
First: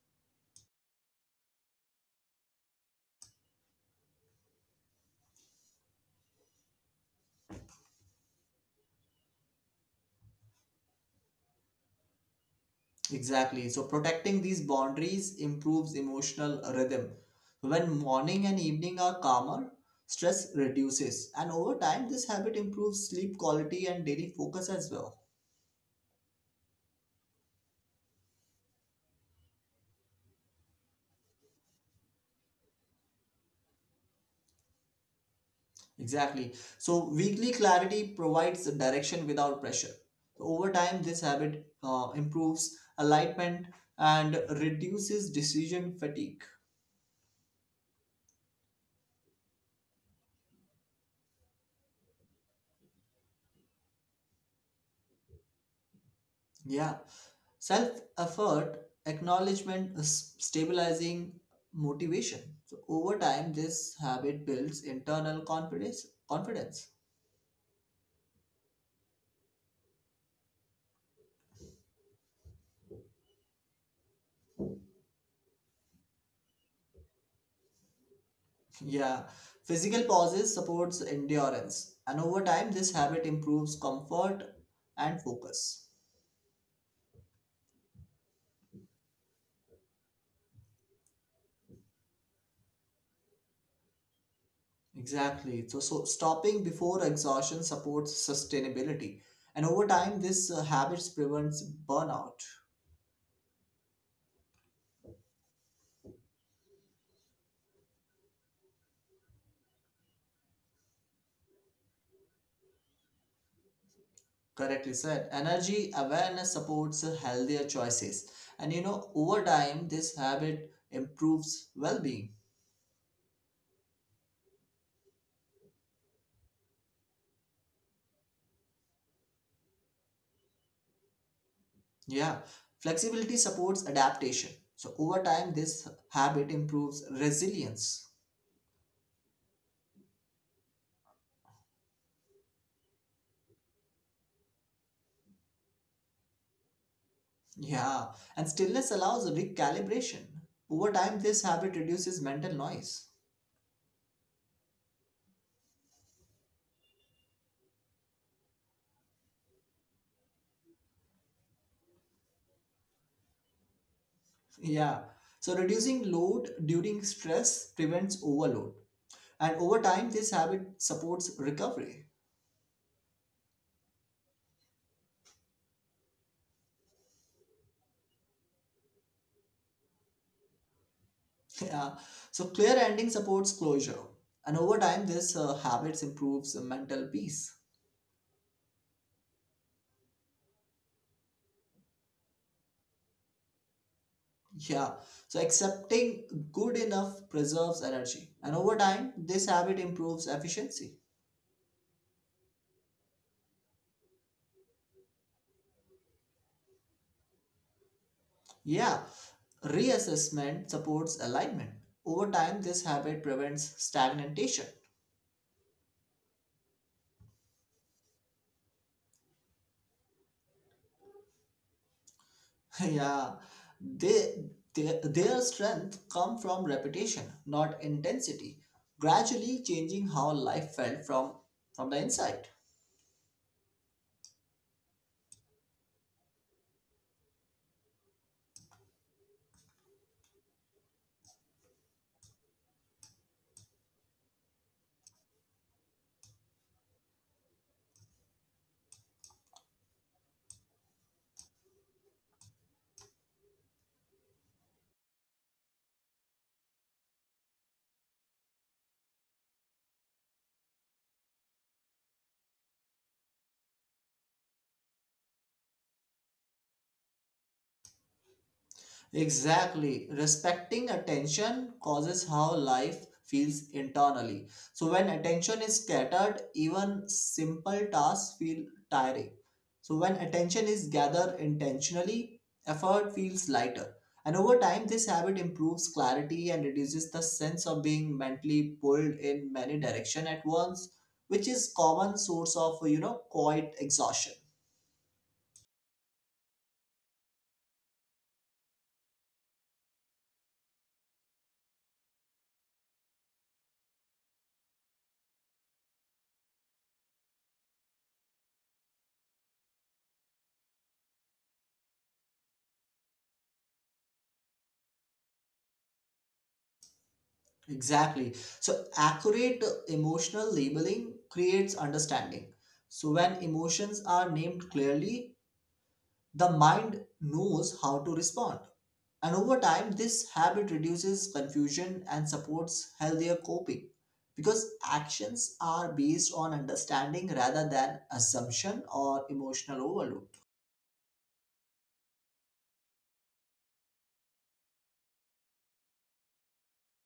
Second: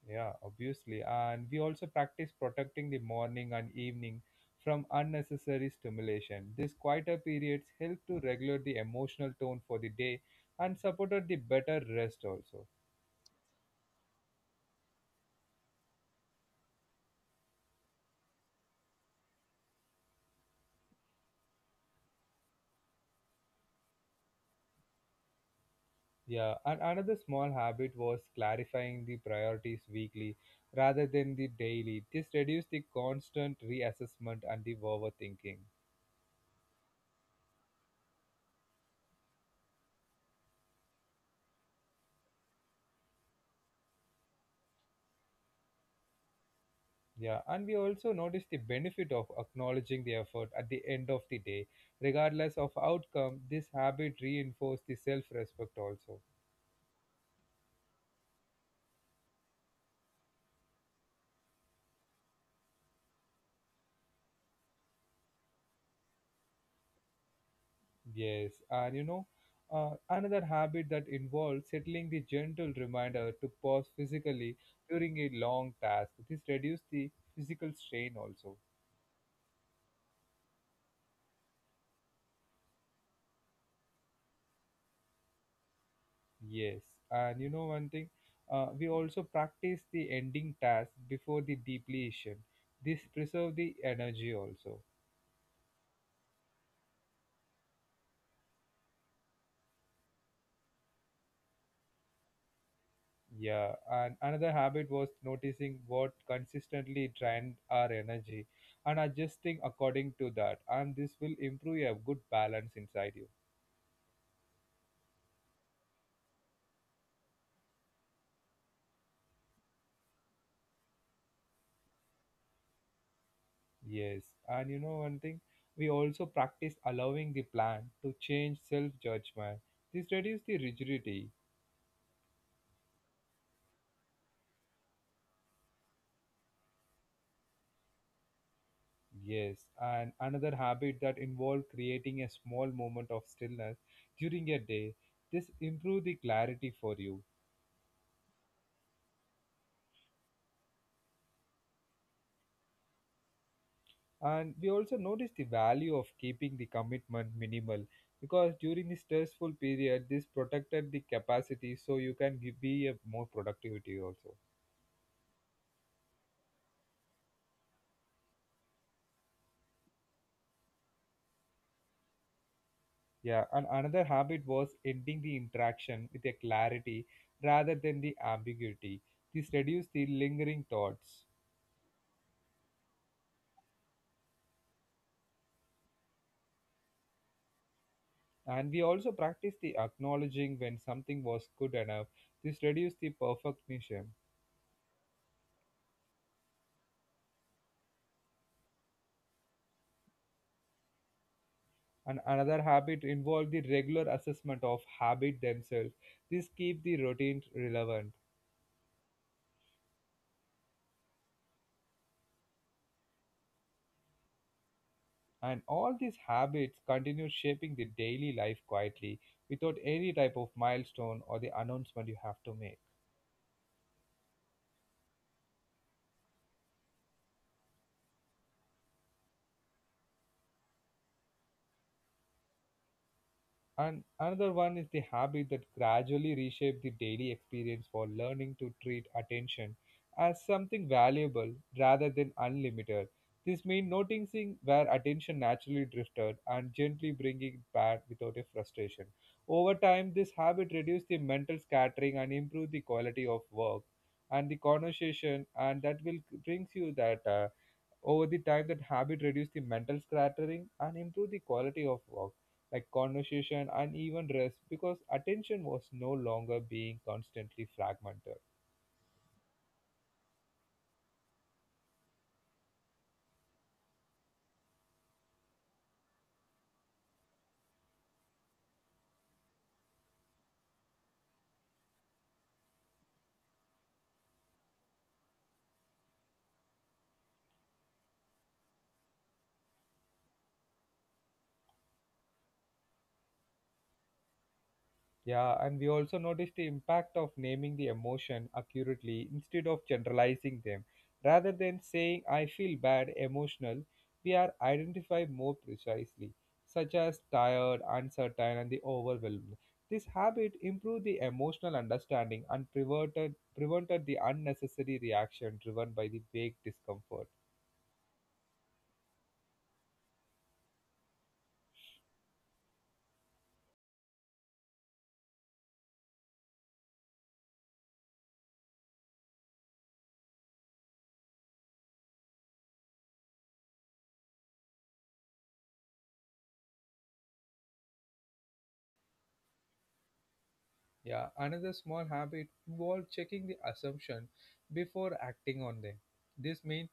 [SPEAKER 1] Yeah, obviously. And we also practice protecting the morning and evening from unnecessary stimulation. These quieter periods help to regulate the emotional tone for the day and supported the better rest also.
[SPEAKER 2] Exactly. So, protecting these boundaries improves emotional rhythm. So, when morning and evening are calmer, stress reduces, and over time, this habit improves sleep quality and daily focus as well.
[SPEAKER 1] Yeah, and another small habit was clarifying the priorities weekly rather than the daily. This reduced the constant reassessment and the overthinking.
[SPEAKER 2] Exactly. So weekly clarity provides the direction without pressure. So, over time, this habit improves alignment and reduces decision fatigue.
[SPEAKER 1] Yeah, and we also noticed the benefit of acknowledging the effort at the end of the day. Regardless of outcome, this habit reinforced the self respect also.
[SPEAKER 2] Yeah. Self effort, acknowledgement, is stabilizing motivation. So over time, this habit builds internal confidence. Confidence.
[SPEAKER 1] Yes, and another habit that involves settling the gentle reminder to pause physically during a long task. This reduced the physical strain also.
[SPEAKER 2] Yeah. Physical pauses supports endurance, and over time, this habit improves comfort and focus.
[SPEAKER 1] Yes, and you know one thing, we also practice the ending task before the depletion. This preserve the energy also.
[SPEAKER 2] Exactly. So stopping before exhaustion supports sustainability. And over time, this habits prevents burnout.
[SPEAKER 1] Yeah, and another habit was noticing what consistently drained our energy and adjusting according to that. And this will improve a good balance inside you.
[SPEAKER 2] Correctly said. Energy awareness supports healthier choices. And you know, over time, this habit improves well being.
[SPEAKER 1] Yes, and you know one thing, we also practice allowing the plan to change self judgment. This reduces the rigidity.
[SPEAKER 2] Yeah. Flexibility supports adaptation. So, over time, this habit improves resilience.
[SPEAKER 1] Yes, and another habit that involves creating a small moment of stillness during your day. This improve the clarity for you.
[SPEAKER 2] Yeah. And stillness allows recalibration. Over time, this habit reduces mental noise.
[SPEAKER 1] And we also notice the value of keeping the commitment minimal because during the stressful period, this protected the capacity so you can give, be a more productivity also.
[SPEAKER 2] Yeah. So reducing load during stress prevents overload. And over time, this habit supports recovery.
[SPEAKER 1] Yeah, and another habit was ending the interaction with a clarity rather than the ambiguity. This reduces the lingering thoughts.
[SPEAKER 2] Yeah. So clear ending supports closure. And over time, this habit improves mental peace.
[SPEAKER 1] And we also practice the acknowledging when something was good enough. This reduced the perfectionism.
[SPEAKER 2] Yeah. So accepting good enough preserves energy. And over time, this habit improves efficiency.
[SPEAKER 1] And another habit involved the regular assessment of habit themselves. This keep the routine relevant.
[SPEAKER 2] Yeah. Reassessment supports alignment. Over time, this habit prevents stagnation.
[SPEAKER 1] And all these habits continue shaping the daily life quietly without any type of milestone or the announcement you have to make.
[SPEAKER 2] Yeah, they, their strength come from repetition, not intensity, gradually changing how life felt from the inside.
[SPEAKER 1] And another one is the habit that gradually reshape the daily experience for learning to treat attention as something valuable rather than unlimited. This means noticing where attention naturally drifted and gently bringing it back without a frustration. Over time, this habit reduces the mental scattering and improve the quality of work and the conversation, and that will brings you that over the time, that habit reduce the mental scattering and improve the quality of work, like conversation and even rest, because attention was no longer being constantly fragmented.
[SPEAKER 2] Exactly. Respecting attention causes how life feels internally. So when attention is scattered, even simple tasks feel tiring. So when attention is gathered intentionally, effort feels lighter. And over time, this habit improves clarity and reduces the sense of being mentally pulled in many directions at once, which is common source of, you know, quiet exhaustion.
[SPEAKER 1] Yeah, and we also noticed the impact of naming the emotion accurately instead of generalizing them. Rather than saying, I feel bad, emotional, we are identified more precisely, such as tired, uncertain, and the overwhelmed. This habit improved the emotional understanding and prevented the unnecessary reaction driven by the vague discomfort.
[SPEAKER 2] Exactly. So, accurate emotional labeling creates understanding. So, when emotions are named clearly, the mind knows how to respond. And over time, this habit reduces confusion and supports healthier coping because actions are based on understanding rather than assumption or emotional overload.
[SPEAKER 1] Yeah, another small habit involved checking the assumption before acting on them. This means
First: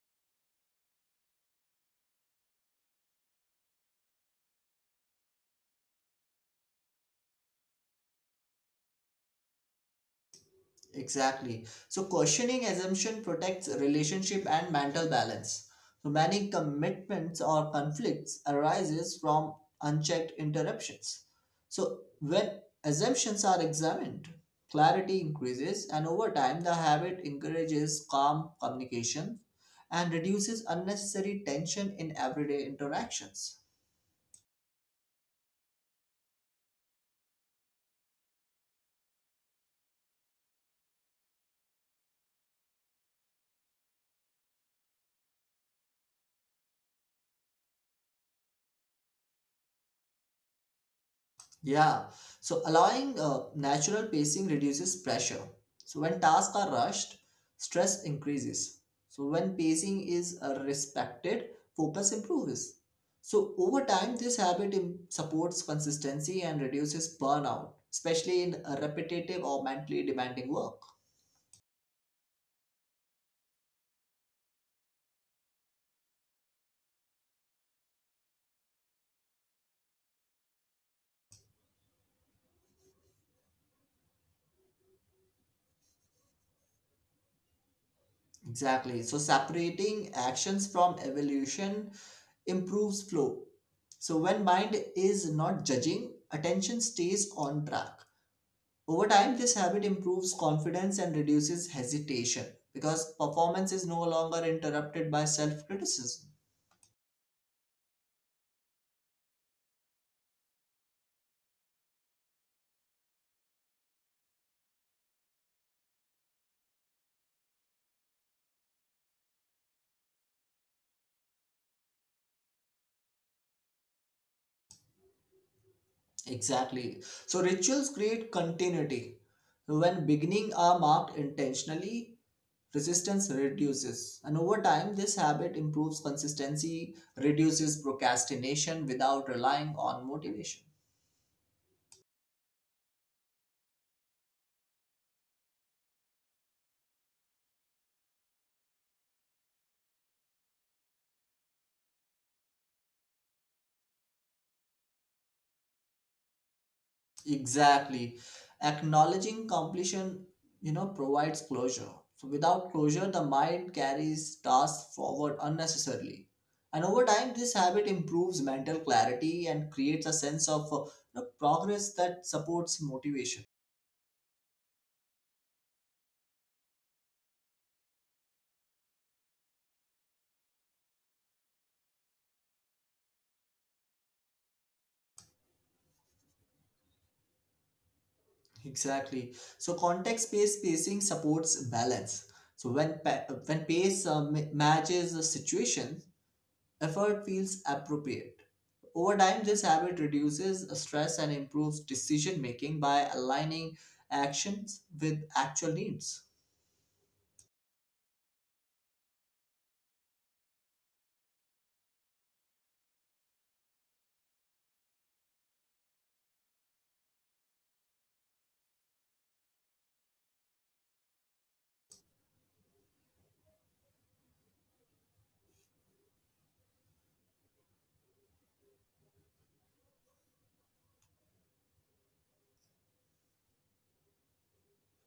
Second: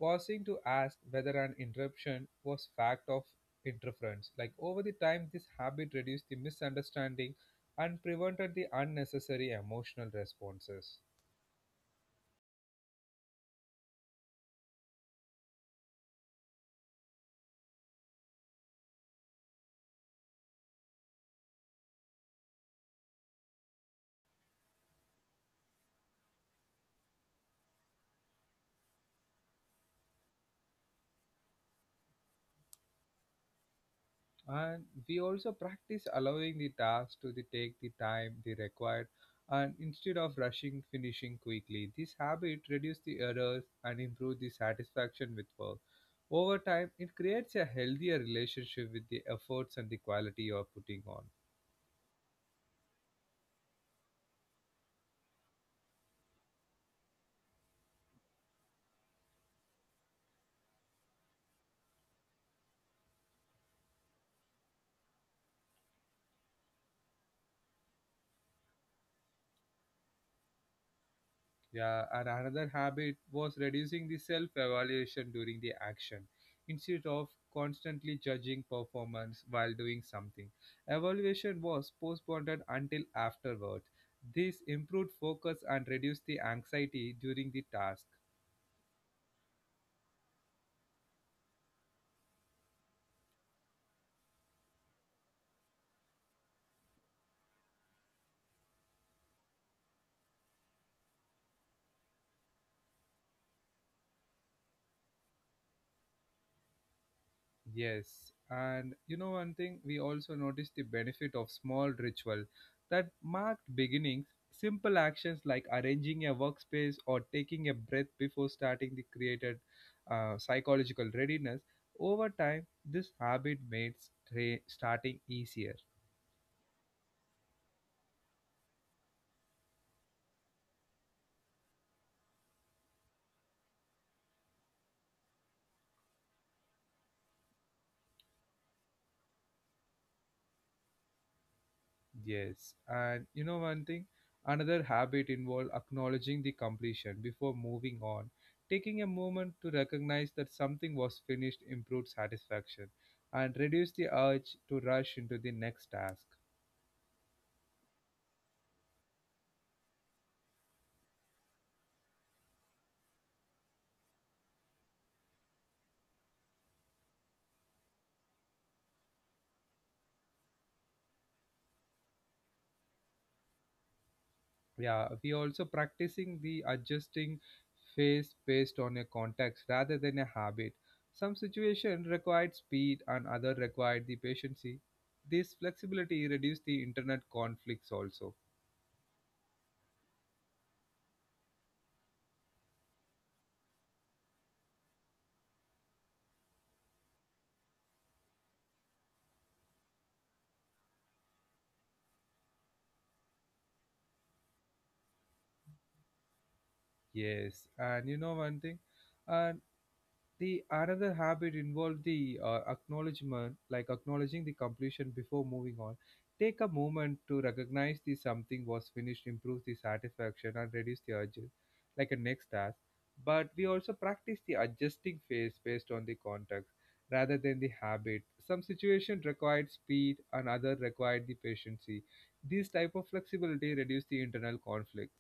[SPEAKER 1] pausing to ask whether an interruption was fact of interference. Like over the time, this habit reduced the misunderstanding and prevented the unnecessary emotional responses.
[SPEAKER 2] Exactly. So questioning assumption protects relationship and mental balance. So many commitments or conflicts arises from unchecked interruptions. So when assumptions are examined, clarity increases and over time the habit encourages calm communication and reduces unnecessary tension in everyday interactions.
[SPEAKER 1] And we also practice allowing the task to the take the time they required and instead of rushing finishing quickly. This habit reduces the errors and improves the satisfaction with work. Over time, it creates a healthier relationship with the efforts and the quality you are putting on.
[SPEAKER 2] Yeah, so allowing natural pacing reduces pressure. So when tasks are rushed, stress increases. So when pacing is respected, focus improves. So over time, this supports consistency and reduces burnout, especially in repetitive or mentally demanding work.
[SPEAKER 1] Yeah, and another habit was reducing the self evaluation during the action. Instead of constantly judging performance while doing something, evaluation was postponed until afterwards. This improved focus and reduced the anxiety during the task.
[SPEAKER 2] Exactly. So separating actions from evolution improves flow. So when mind is not judging, attention stays on track. Over time, this habit improves confidence and reduces hesitation because performance is no longer interrupted by self criticism.
[SPEAKER 1] Yes, and you know one thing, we also noticed the benefit of small ritual that marked beginnings, simple actions like arranging a workspace or taking a breath before starting the created psychological readiness. Over time, this habit made starting easier.
[SPEAKER 2] Exactly. So, rituals create continuity. So, when beginning are marked intentionally, resistance reduces. And over time, this habit improves consistency, reduces procrastination without relying on motivation.
[SPEAKER 1] Yes, and you know one thing, another habit involves acknowledging the completion before moving on. Taking a moment to recognize that something was finished improves satisfaction and reduce the urge to rush into the next task.
[SPEAKER 2] Exactly. Acknowledging completion, you know, provides closure. So without closure, the mind carries tasks forward unnecessarily. And over time, this habit improves mental clarity and creates a sense of, you know, progress that supports motivation.
[SPEAKER 1] Yeah, we also practicing the adjusting phase based on a context rather than a habit. Some situations required speed and other required the patience. This flexibility reduces the internet conflicts also.
[SPEAKER 2] Exactly. So context-based pacing supports balance. So when pace matches the situation, effort feels appropriate. Over time, this habit reduces stress and improves decision making by aligning actions with actual needs.
[SPEAKER 1] Yes, and you know one thing, and the another habit involved the acknowledgement, like acknowledging the completion before moving on. Take a moment to recognize the something was finished, improves the satisfaction, and reduce the urges, like a next task. But we also practice the adjusting phase based on the context rather than the habit. Some situation required speed, and other required the patience. This type of flexibility reduce the internal conflict.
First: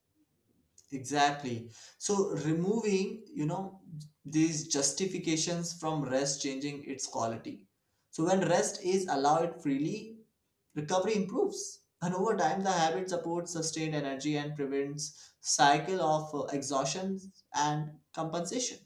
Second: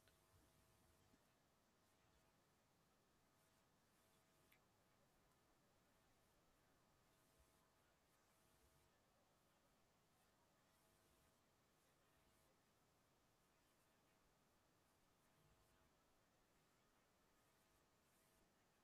[SPEAKER 2] Exactly. So, removing, you know, these justifications from rest, changing its quality. So, when rest is allowed freely, recovery improves. And over time, the habit supports sustained energy and prevents cycle of exhaustion and compensation.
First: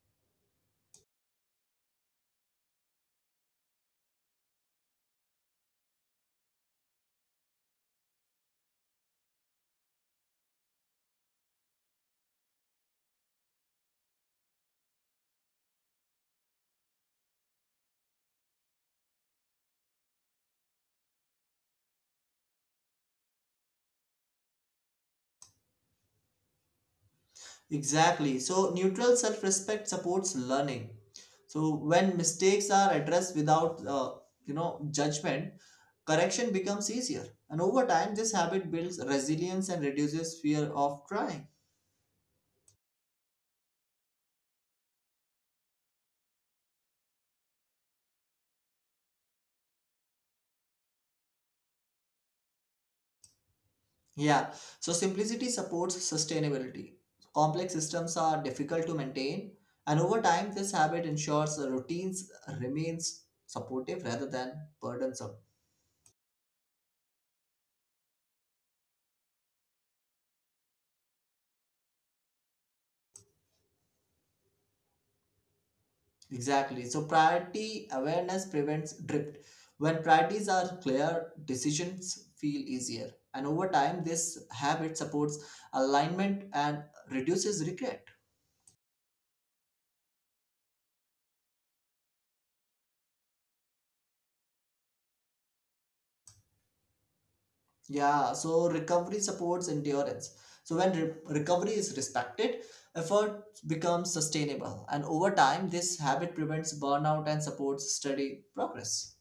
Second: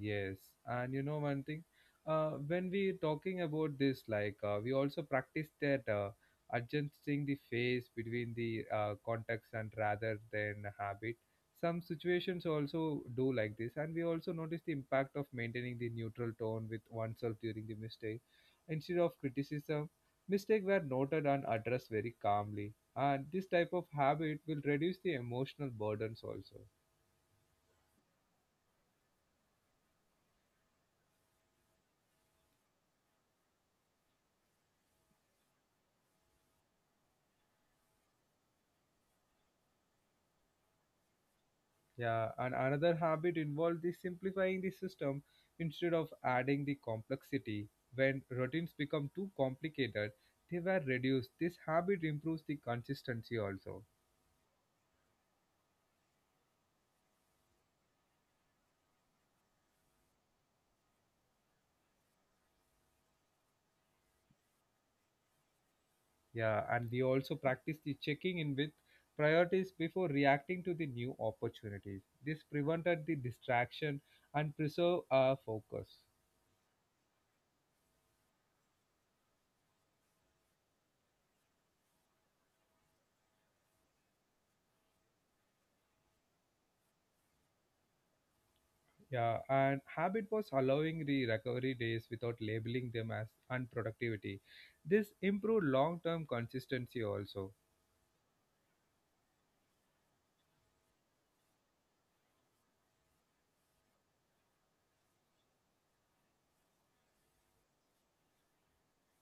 [SPEAKER 1] Yes, and you know one thing, when we talking about this, like we also practice that adjusting the phase between the context and rather than habit. Some situations also do like this, and we also notice the impact of maintaining the neutral tone with oneself during the mistake. Instead of criticism, mistakes were noted and addressed very calmly, and this type of habit will reduce the emotional burdens also.
[SPEAKER 2] Exactly. So, neutral self respect supports learning. So, when mistakes are addressed without, you know, judgment, correction becomes easier. And over time, this habit builds resilience and reduces fear of trying.
[SPEAKER 1] Yeah, and another habit involved is simplifying the system instead of adding the complexity. When routines become too complicated, they were reduced. This habit improves the consistency also.
[SPEAKER 2] Yeah. So, simplicity supports sustainability. Complex systems are difficult to maintain. And over time, this habit ensures the routines remains supportive rather than burdensome.
[SPEAKER 1] Yeah, and we also practice the checking in with priorities before reacting to the new opportunities. This prevented the distraction and preserve our focus.
[SPEAKER 2] Exactly. So priority awareness prevents drift. When priorities are clear, decisions feel easier. And over time, this habit supports alignment and reduces regret.
[SPEAKER 1] Yeah, and habit was allowing the recovery days without labeling them as unproductivity. This improved long term consistency also.
[SPEAKER 2] Yeah, so recovery supports endurance. So recovery is respected, effort becomes sustainable. And over time, this habit prevents burnout and supports steady progress.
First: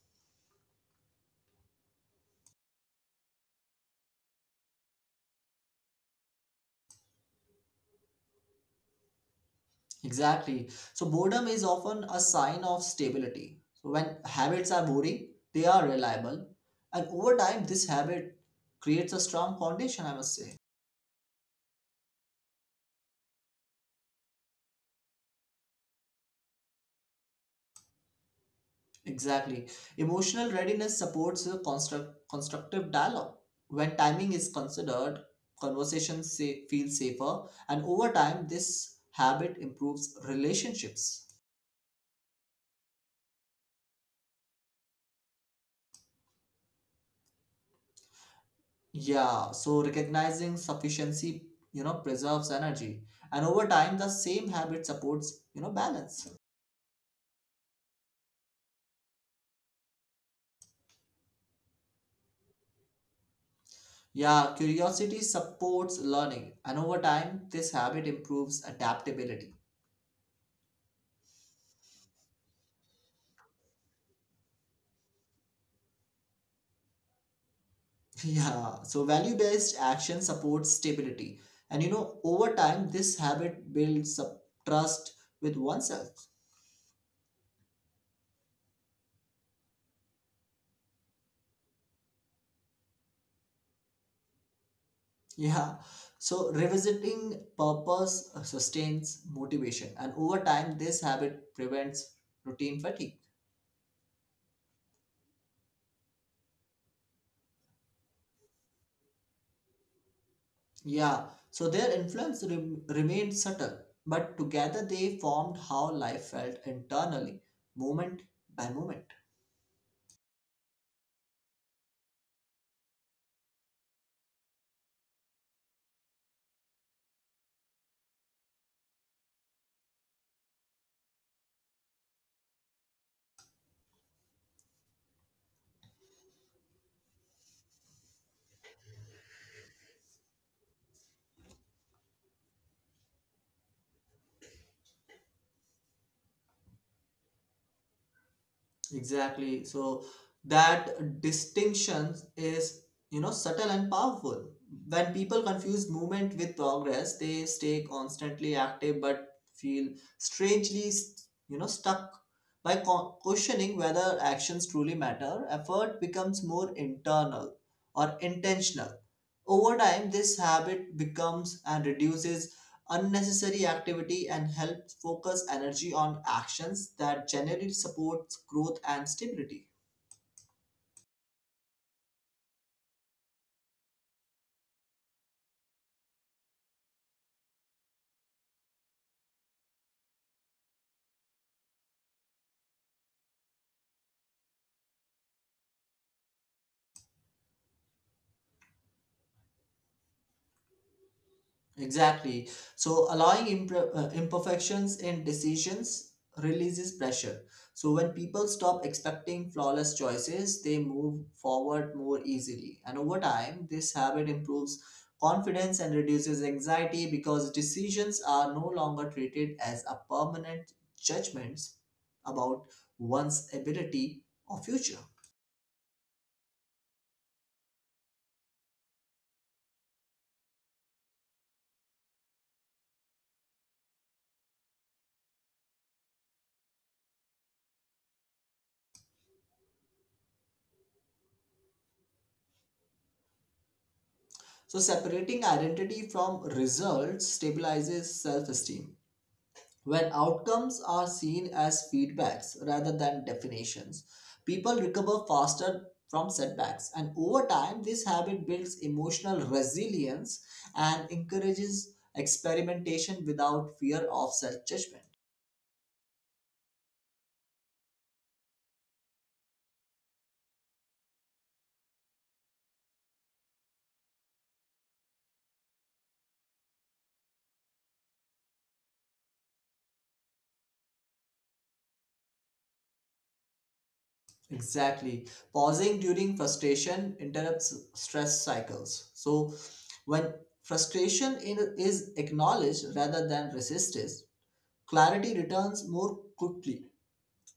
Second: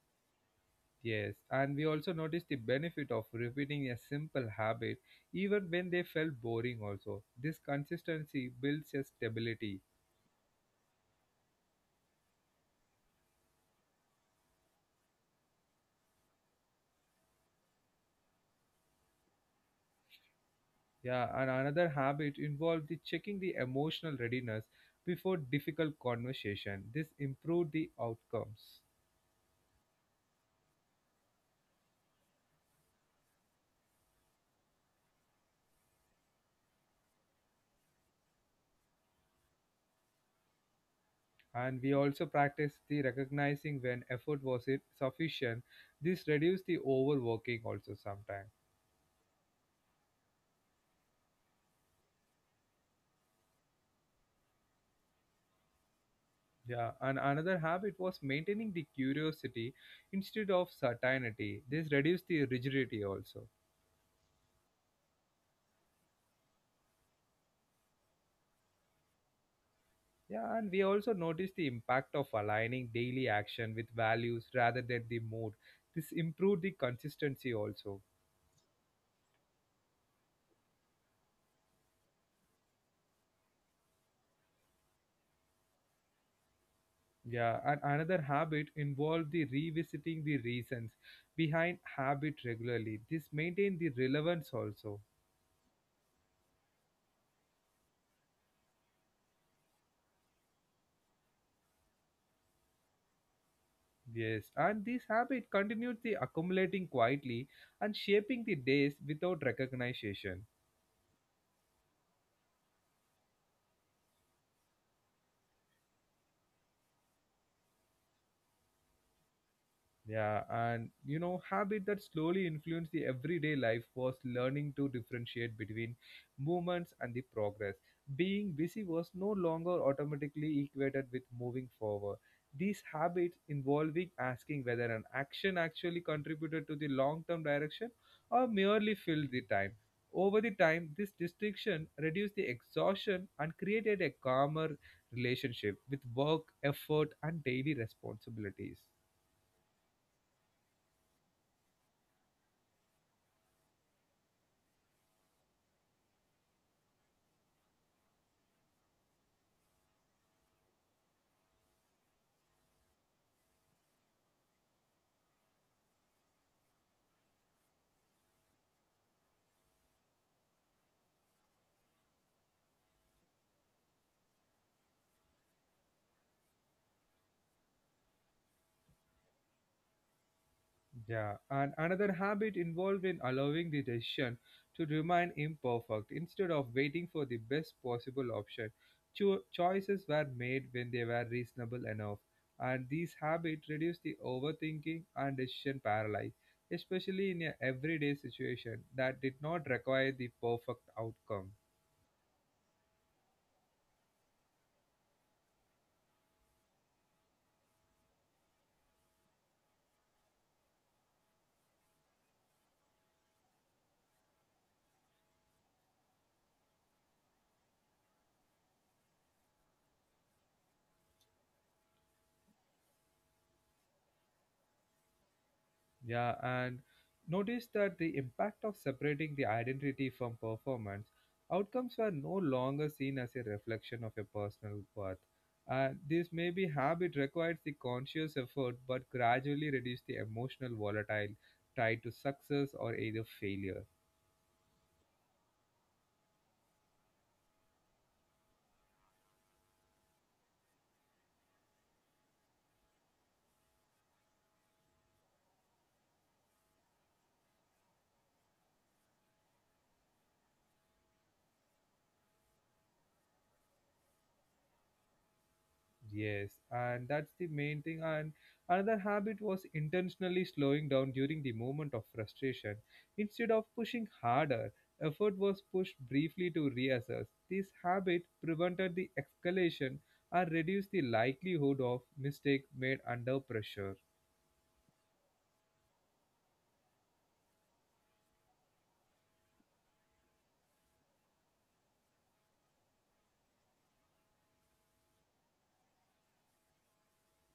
[SPEAKER 1] Yes, and we also noticed the benefit of repeating a simple habit even when they felt boring also. This consistency builds a stability.
[SPEAKER 2] Exactly. So boredom is often a sign of stability. So when habits are boring, they are reliable. And over time, this habit creates a strong foundation, I must say.
[SPEAKER 1] Yeah, and another habit involved the checking the emotional readiness before difficult conversation. This improved the outcomes.
[SPEAKER 2] Exactly. Emotional readiness supports a constructive dialogue. When timing is considered, conversations say, feel safer. And over time, this habit improves relationships.
[SPEAKER 1] And we also practiced the recognizing when effort was sufficient. This reduced the overworking also sometimes.
[SPEAKER 2] Yeah, so recognizing sufficiency, you know, preserves energy. And over time, the same habit supports, you know, balance.
[SPEAKER 1] Yeah, and another habit was maintaining the curiosity instead of certainty. This reduced the rigidity also.
[SPEAKER 2] Yeah, curiosity supports learning. And over time, this habit improves adaptability.
[SPEAKER 1] Yeah, and we also noticed the impact of aligning daily action with values rather than the mood. This improved the consistency also.
[SPEAKER 2] Yeah, so value-based action supports stability. And, you know, over time, this habit builds up trust with oneself.
[SPEAKER 1] Yeah, and another habit involved the revisiting the reasons behind habit regularly. This maintained the relevance also.
[SPEAKER 2] Yeah, so revisiting purpose sustains motivation. And over time, this habit prevents routine fatigue.
[SPEAKER 1] Yes, and this habit continued the accumulating quietly and shaping the days without recognition.
[SPEAKER 2] Yeah, so their influence remained subtle, but together they formed how life felt internally, moment by moment.
[SPEAKER 1] Yeah, and you know, habit that slowly influenced the everyday life was learning to differentiate between movements and the progress. Being busy was no longer automatically equated with moving forward. These habits involving asking whether an action actually contributed to the long term direction or merely filled the time. Over the time, this distinction reduced the exhaustion and created a calmer relationship with work, effort, and daily responsibilities.
[SPEAKER 2] Exactly. So that distinction is, you know, subtle and powerful. When people confuse movement with progress, they stay constantly active but feel strangely, you know, stuck. Questioning whether actions truly matter, effort becomes more internal or intentional. Over time, this habit becomes and reduces unnecessary activity and help focus energy on actions that generally supports growth and stability.
[SPEAKER 1] Yeah, and another habit involved in allowing the decision to remain imperfect instead of waiting for the best possible option. Choices were made when they were reasonable enough, and these habits reduce the overthinking and decision paralysis, especially in a everyday situation that did not require the perfect outcome.
[SPEAKER 2] Exactly. So allowing imperfections in decisions releases pressure. So when people stop expecting flawless choices, they move forward more easily. And over time, this habit improves confidence and reduces anxiety because decisions are no longer treated as a permanent judgments about one's ability or future.
[SPEAKER 1] Yeah, and notice that the impact of separating the identity from performance, outcomes were no longer seen as a reflection of a personal worth. And this maybe habit requires the conscious effort but gradually reduce the emotional volatile tied to success or either failure.
[SPEAKER 2] So separating identity from results stabilizes self-esteem. When outcomes are seen as feedbacks rather than definitions, people recover faster from setbacks. And over time, this habit builds emotional resilience and encourages experimentation without fear of self judgment.
[SPEAKER 1] Yes, and that's the main thing. And another habit was intentionally slowing down during the moment of frustration. Instead of pushing harder, effort was pushed briefly to reassess. This habit prevented the escalation and reduced the likelihood of mistake made under pressure.
[SPEAKER 2] Exactly. Pausing during frustration interrupts stress cycles. So, when frustration is acknowledged rather than resisted, clarity returns more quickly.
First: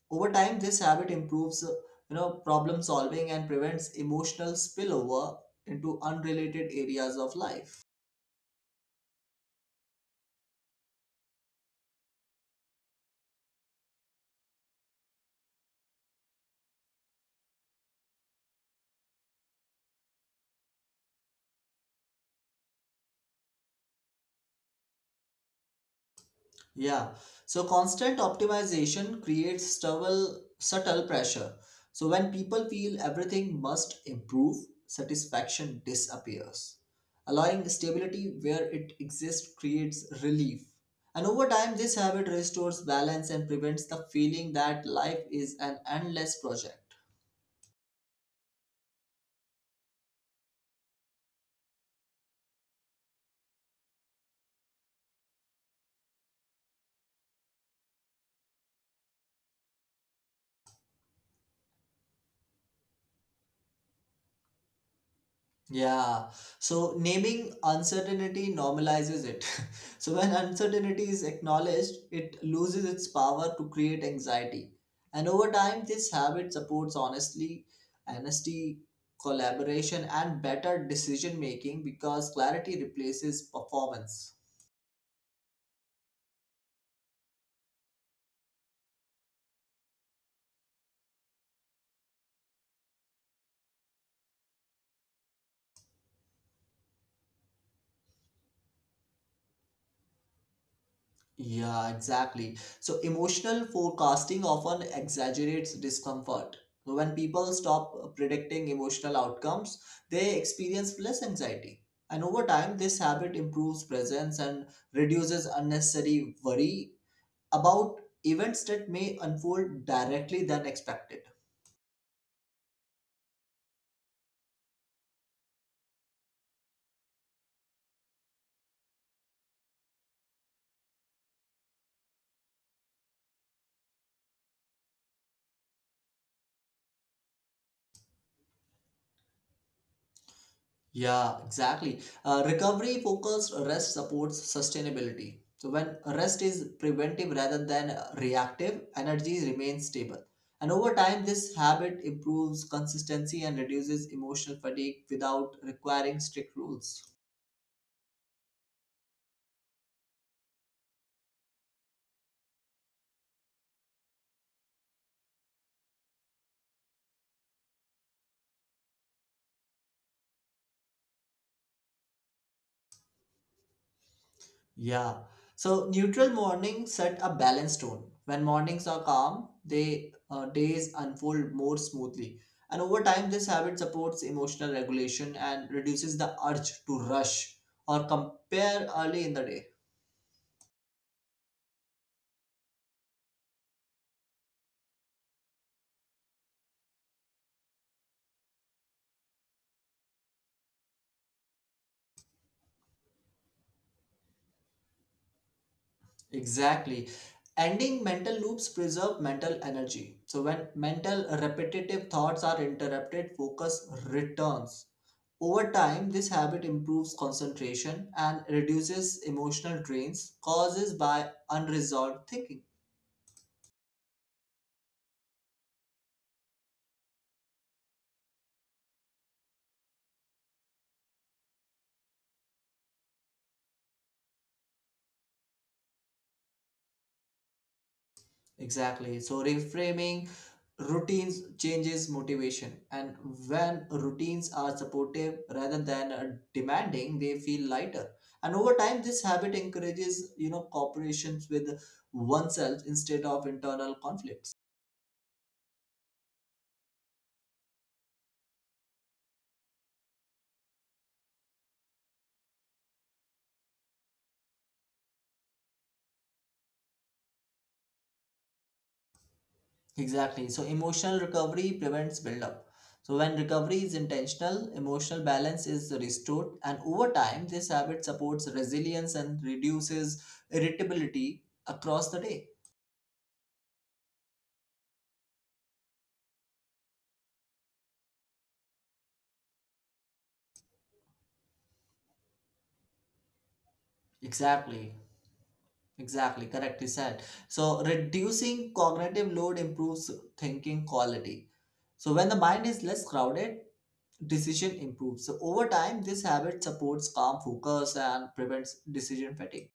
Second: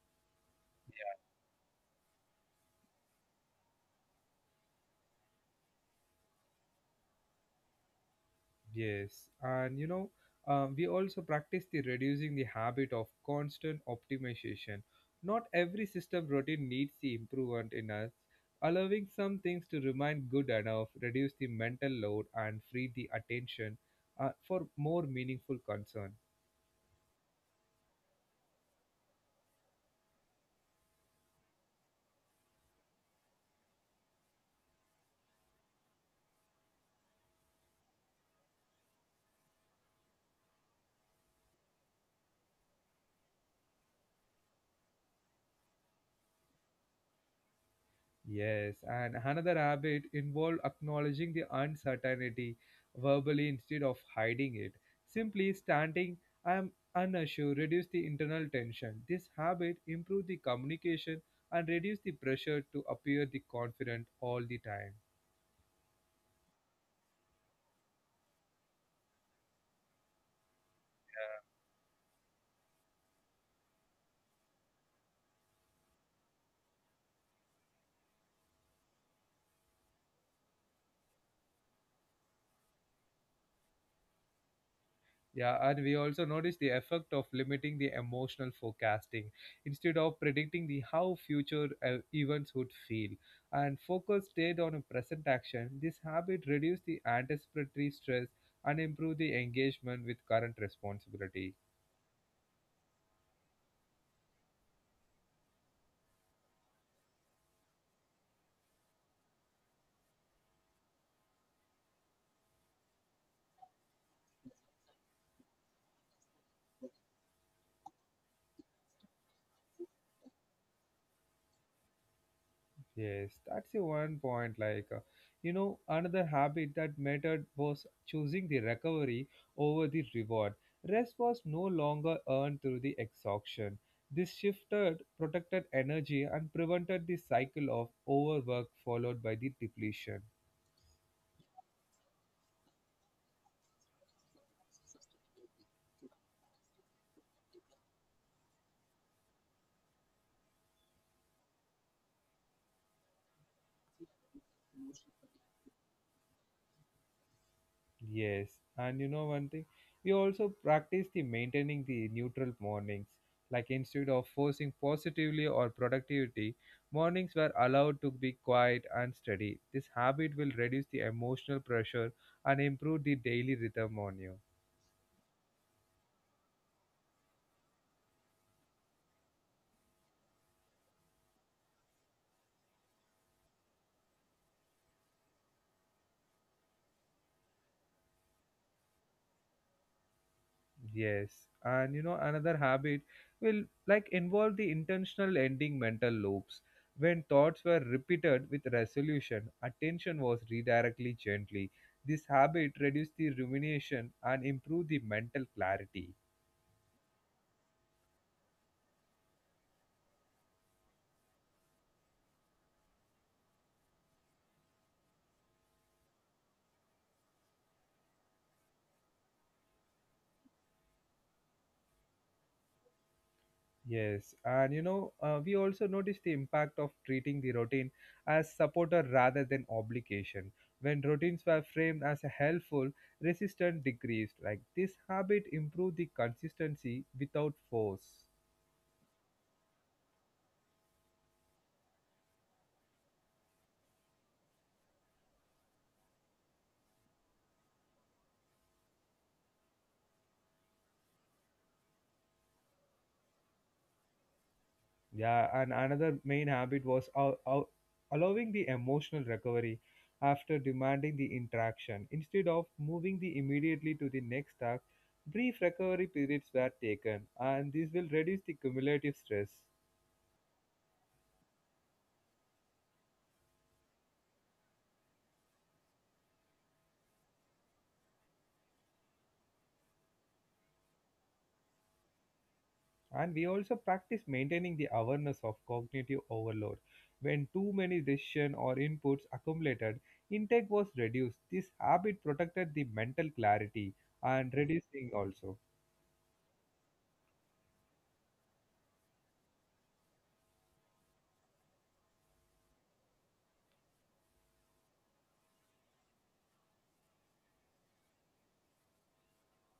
[SPEAKER 2] Over time, this habit improves, you know, problem solving and prevents emotional spillover into unrelated areas of life.
[SPEAKER 1] Yes, and you know, we also practice the reducing the habit of constant optimization. Not every system routine needs the improvement in us. Allowing some things to remain good enough reduce the mental load and free the attention for more meaningful concern.
[SPEAKER 2] Yeah. So constant optimization creates subtle pressure. So when people feel everything must improve, satisfaction disappears. Allowing stability where it exists creates relief. And over time, this habit restores balance and prevents the feeling that life is an endless project.
[SPEAKER 1] Yes, and another habit involved acknowledging the uncertainty verbally instead of hiding it. Simply standing, I am unsure, reduce the internal tension. This habit improves the communication and reduce the pressure to appear the confident all the time.
[SPEAKER 2] Yeah, so naming uncertainty normalizes it. So when uncertainty is acknowledged, it loses its power to create anxiety. And over time, this habit supports honesty, collaboration, and better decision making because clarity replaces performance.
[SPEAKER 1] Yeah, and we also notice the effect of limiting the emotional forecasting instead of predicting the how future events would feel and focus stayed on a present action. This habit reduced the anticipatory stress and improved the engagement with current responsibility.
[SPEAKER 2] Yeah, exactly. So emotional forecasting often exaggerates discomfort. When people stop predicting emotional outcomes, they experience less anxiety. And over time, this habit improves presence and reduces unnecessary worry about events that may unfold directly than expected.
[SPEAKER 1] Yes, that's the one point. Like, you know, another habit that mattered was choosing the recovery over the reward. Rest was no longer earned through the exhaustion. This shifted, protected energy, and prevented the cycle of overwork followed by the depletion.
[SPEAKER 2] Yeah, exactly. Recovery focused rest supports sustainability. So when rest is preventive rather than reactive, energy remains stable. And over time, this habit improves consistency and reduces emotional fatigue without requiring strict rules.
[SPEAKER 1] Yes, and you know one thing, we also practice the maintaining the neutral mornings. Like instead of forcing positively or productivity, mornings were allowed to be quiet and steady. This habit will reduce the emotional pressure and improve the daily rhythm on you.
[SPEAKER 2] Yeah. So neutral mornings set a balanced tone. When mornings are calm, they days unfold more smoothly. And over time, this habit supports emotional regulation and reduces the urge to rush or compare early in the day.
[SPEAKER 1] Yes, and you know another habit will like involve the intentional ending mental loops. When thoughts were repeated with resolution, attention was redirected gently. This habit reduced the rumination and improved the mental clarity.
[SPEAKER 2] Exactly. Ending mental loops preserve mental energy. So when mental repetitive thoughts are interrupted, focus returns. Over time, this habit improves concentration and reduces emotional drains caused by unresolved thinking.
[SPEAKER 1] Yes, and you know, we also notice the impact of treating the routine as supporter rather than obligation. When routines were framed as a helpful, resistance decreased. Like this habit improved the consistency without force.
[SPEAKER 2] Exactly. So, reframing routines changes motivation. And when routines are supportive rather than demanding, they feel lighter. And over time, this habit encourages, you know, cooperations with oneself instead of internal conflicts.
[SPEAKER 1] Yeah, and another main habit was allowing the emotional recovery after demanding the interaction. Instead of moving the immediately to the next task, brief recovery periods were taken, and this will reduce the cumulative stress.
[SPEAKER 2] Exactly. So emotional recovery prevents buildup. So when recovery is intentional, emotional balance is restored, and over time, this habit supports resilience and reduces irritability across the day.
[SPEAKER 1] And we also practice maintaining the awareness of cognitive overload. When too many decisions or inputs accumulated, intake was reduced. This habit protected the mental clarity and
[SPEAKER 2] Exactly.
[SPEAKER 1] reducing also.
[SPEAKER 2] Exactly. Correctly said. So reducing cognitive load improves thinking quality. So when the mind is less crowded, decision improves. So over time, this habit supports calm focus and prevents decision fatigue.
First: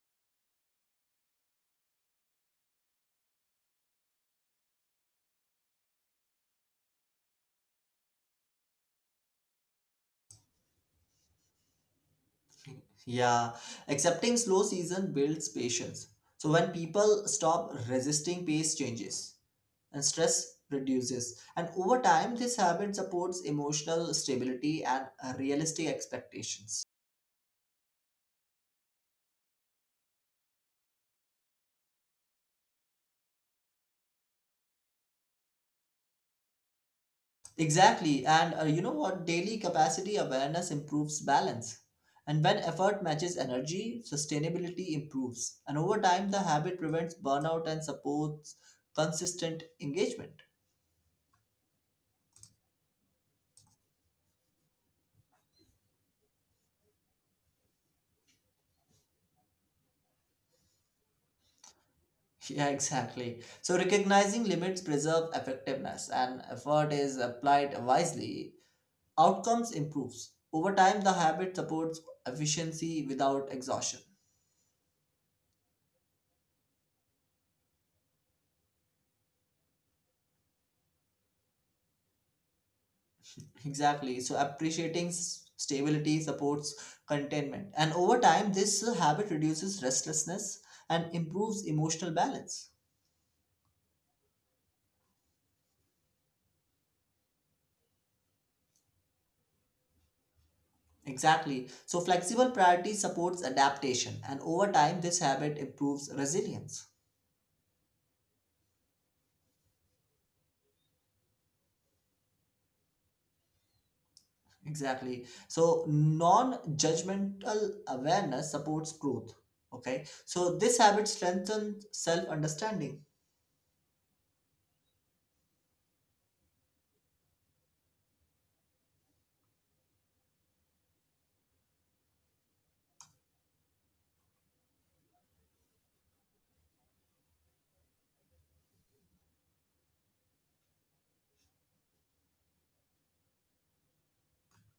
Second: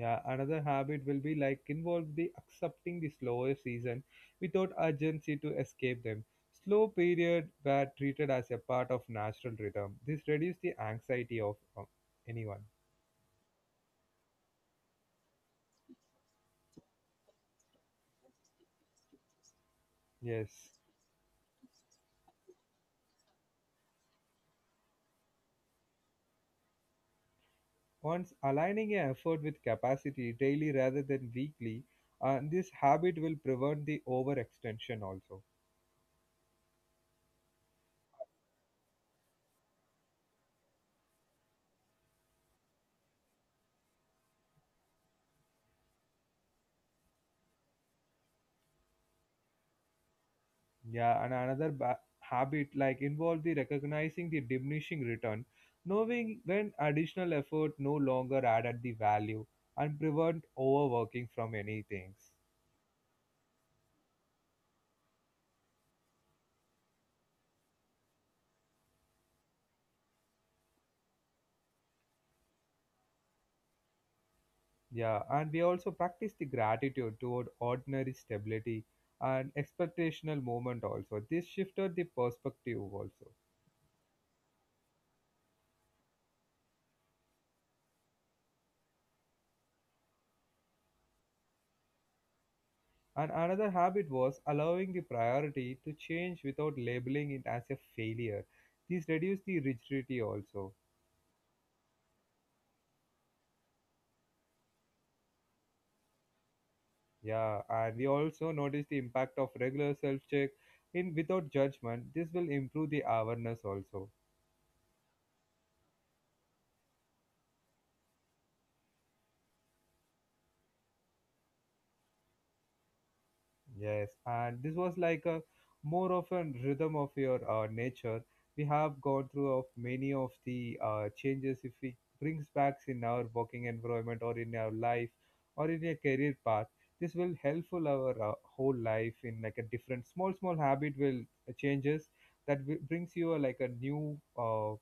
[SPEAKER 1] Yeah, another habit will be like involve the accepting the slower season without urgency to escape them. Slow period were treated as a part of natural rhythm. This reduced the anxiety of anyone.
[SPEAKER 2] Yeah, accepting slow season builds patience. So when people stop resisting pace changes and stress
[SPEAKER 1] Yes.
[SPEAKER 2] reduces, and over time, this habit supports emotional stability and realistic expectations.
[SPEAKER 1] Once aligning your effort with capacity daily rather than weekly, this habit will prevent the overextension also.
[SPEAKER 2] Exactly, and you know what? Daily capacity awareness improves balance. And when effort matches energy, sustainability improves. And over time, the habit prevents burnout and supports consistent engagement.
[SPEAKER 1] Yeah, and another habit like involve the recognizing the diminishing return, knowing when additional effort no longer added the value and prevent overworking from any things.
[SPEAKER 2] Yeah, exactly. So recognizing limits preserve effectiveness and effort is applied wisely, outcomes improves. Over time, the habit supports efficiency without exhaustion.
[SPEAKER 1] Yeah, and we also practice the gratitude toward ordinary stability and expectational moment also. This shifted the perspective also.
[SPEAKER 2] Exactly. So appreciating stability supports contentment. And over time, this habit reduces restlessness and improves emotional balance.
[SPEAKER 1] And another habit was allowing the priority to change without labeling it as a failure. This reduced the rigidity also.
[SPEAKER 2] Exactly. So flexible priority supports adaptation and over time this habit improves resilience.
[SPEAKER 1] Yeah, and we also noticed the impact of regular self check in without judgment. This will improve the awareness also.
[SPEAKER 2] Exactly. So non-judgmental awareness supports growth. Okay. So this habit strengthens self-understanding.
[SPEAKER 1] Yes, and this was like a more of a rhythm of your nature. We have gone through of many of the changes if we brings back in our working environment or in our life or in a career path. This will helpful our whole life in like a different small habit will changes that brings you a, like a new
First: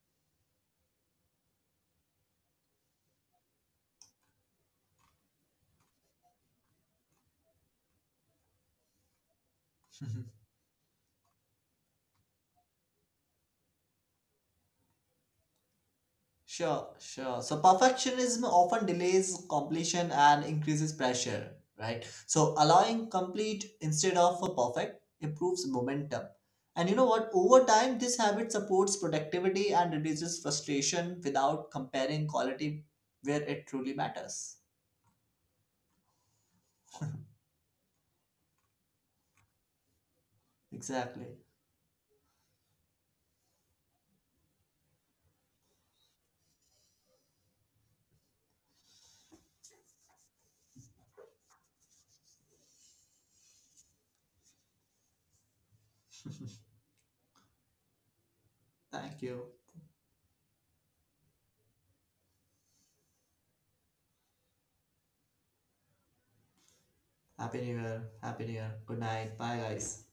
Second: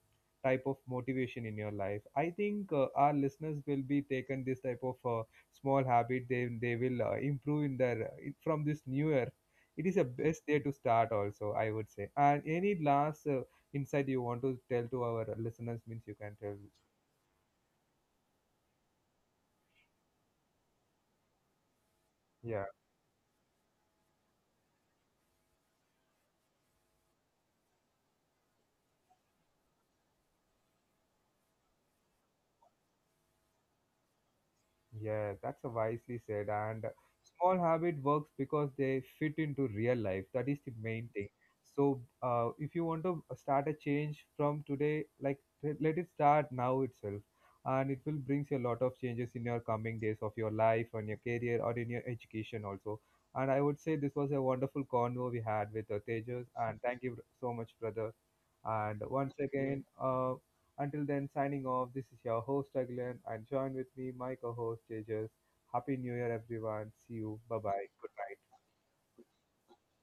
[SPEAKER 1] type of motivation in your life. I think our listeners will be taken this type of small habit they will improve in their from this new year. It is a best day to start also, I would say. And any last insight you want to tell to our listeners means you can tell.
[SPEAKER 2] Sure. So perfectionism often delays completion and increases pressure, right? So
[SPEAKER 1] Yeah.
[SPEAKER 2] allowing complete instead of a perfect improves momentum. And you know what? Over time, this habit supports productivity and reduces frustration without comparing quality where it truly matters.
[SPEAKER 1] Yeah, that's a wisely said. And small habit works because they fit into real life. That is the main thing.
[SPEAKER 2] Exactly.
[SPEAKER 1] So, if you want to start a change from today, like let it start now itself, and it will brings you a lot of changes in your coming days of your life, on your career, or in your education also. And I would say this was a wonderful convo we had with Tejas, and thank you so much, brother. And
[SPEAKER 2] Thank
[SPEAKER 1] once
[SPEAKER 2] you.
[SPEAKER 1] again, until then, signing off, this is your host Aglan and join with me, my co host Jesus. Happy New Year, everyone. See you.
[SPEAKER 2] Happy
[SPEAKER 1] Bye
[SPEAKER 2] New
[SPEAKER 1] bye.
[SPEAKER 2] Year.
[SPEAKER 1] Good
[SPEAKER 2] Happy New
[SPEAKER 1] night.
[SPEAKER 2] Year. Good night. Bye, guys.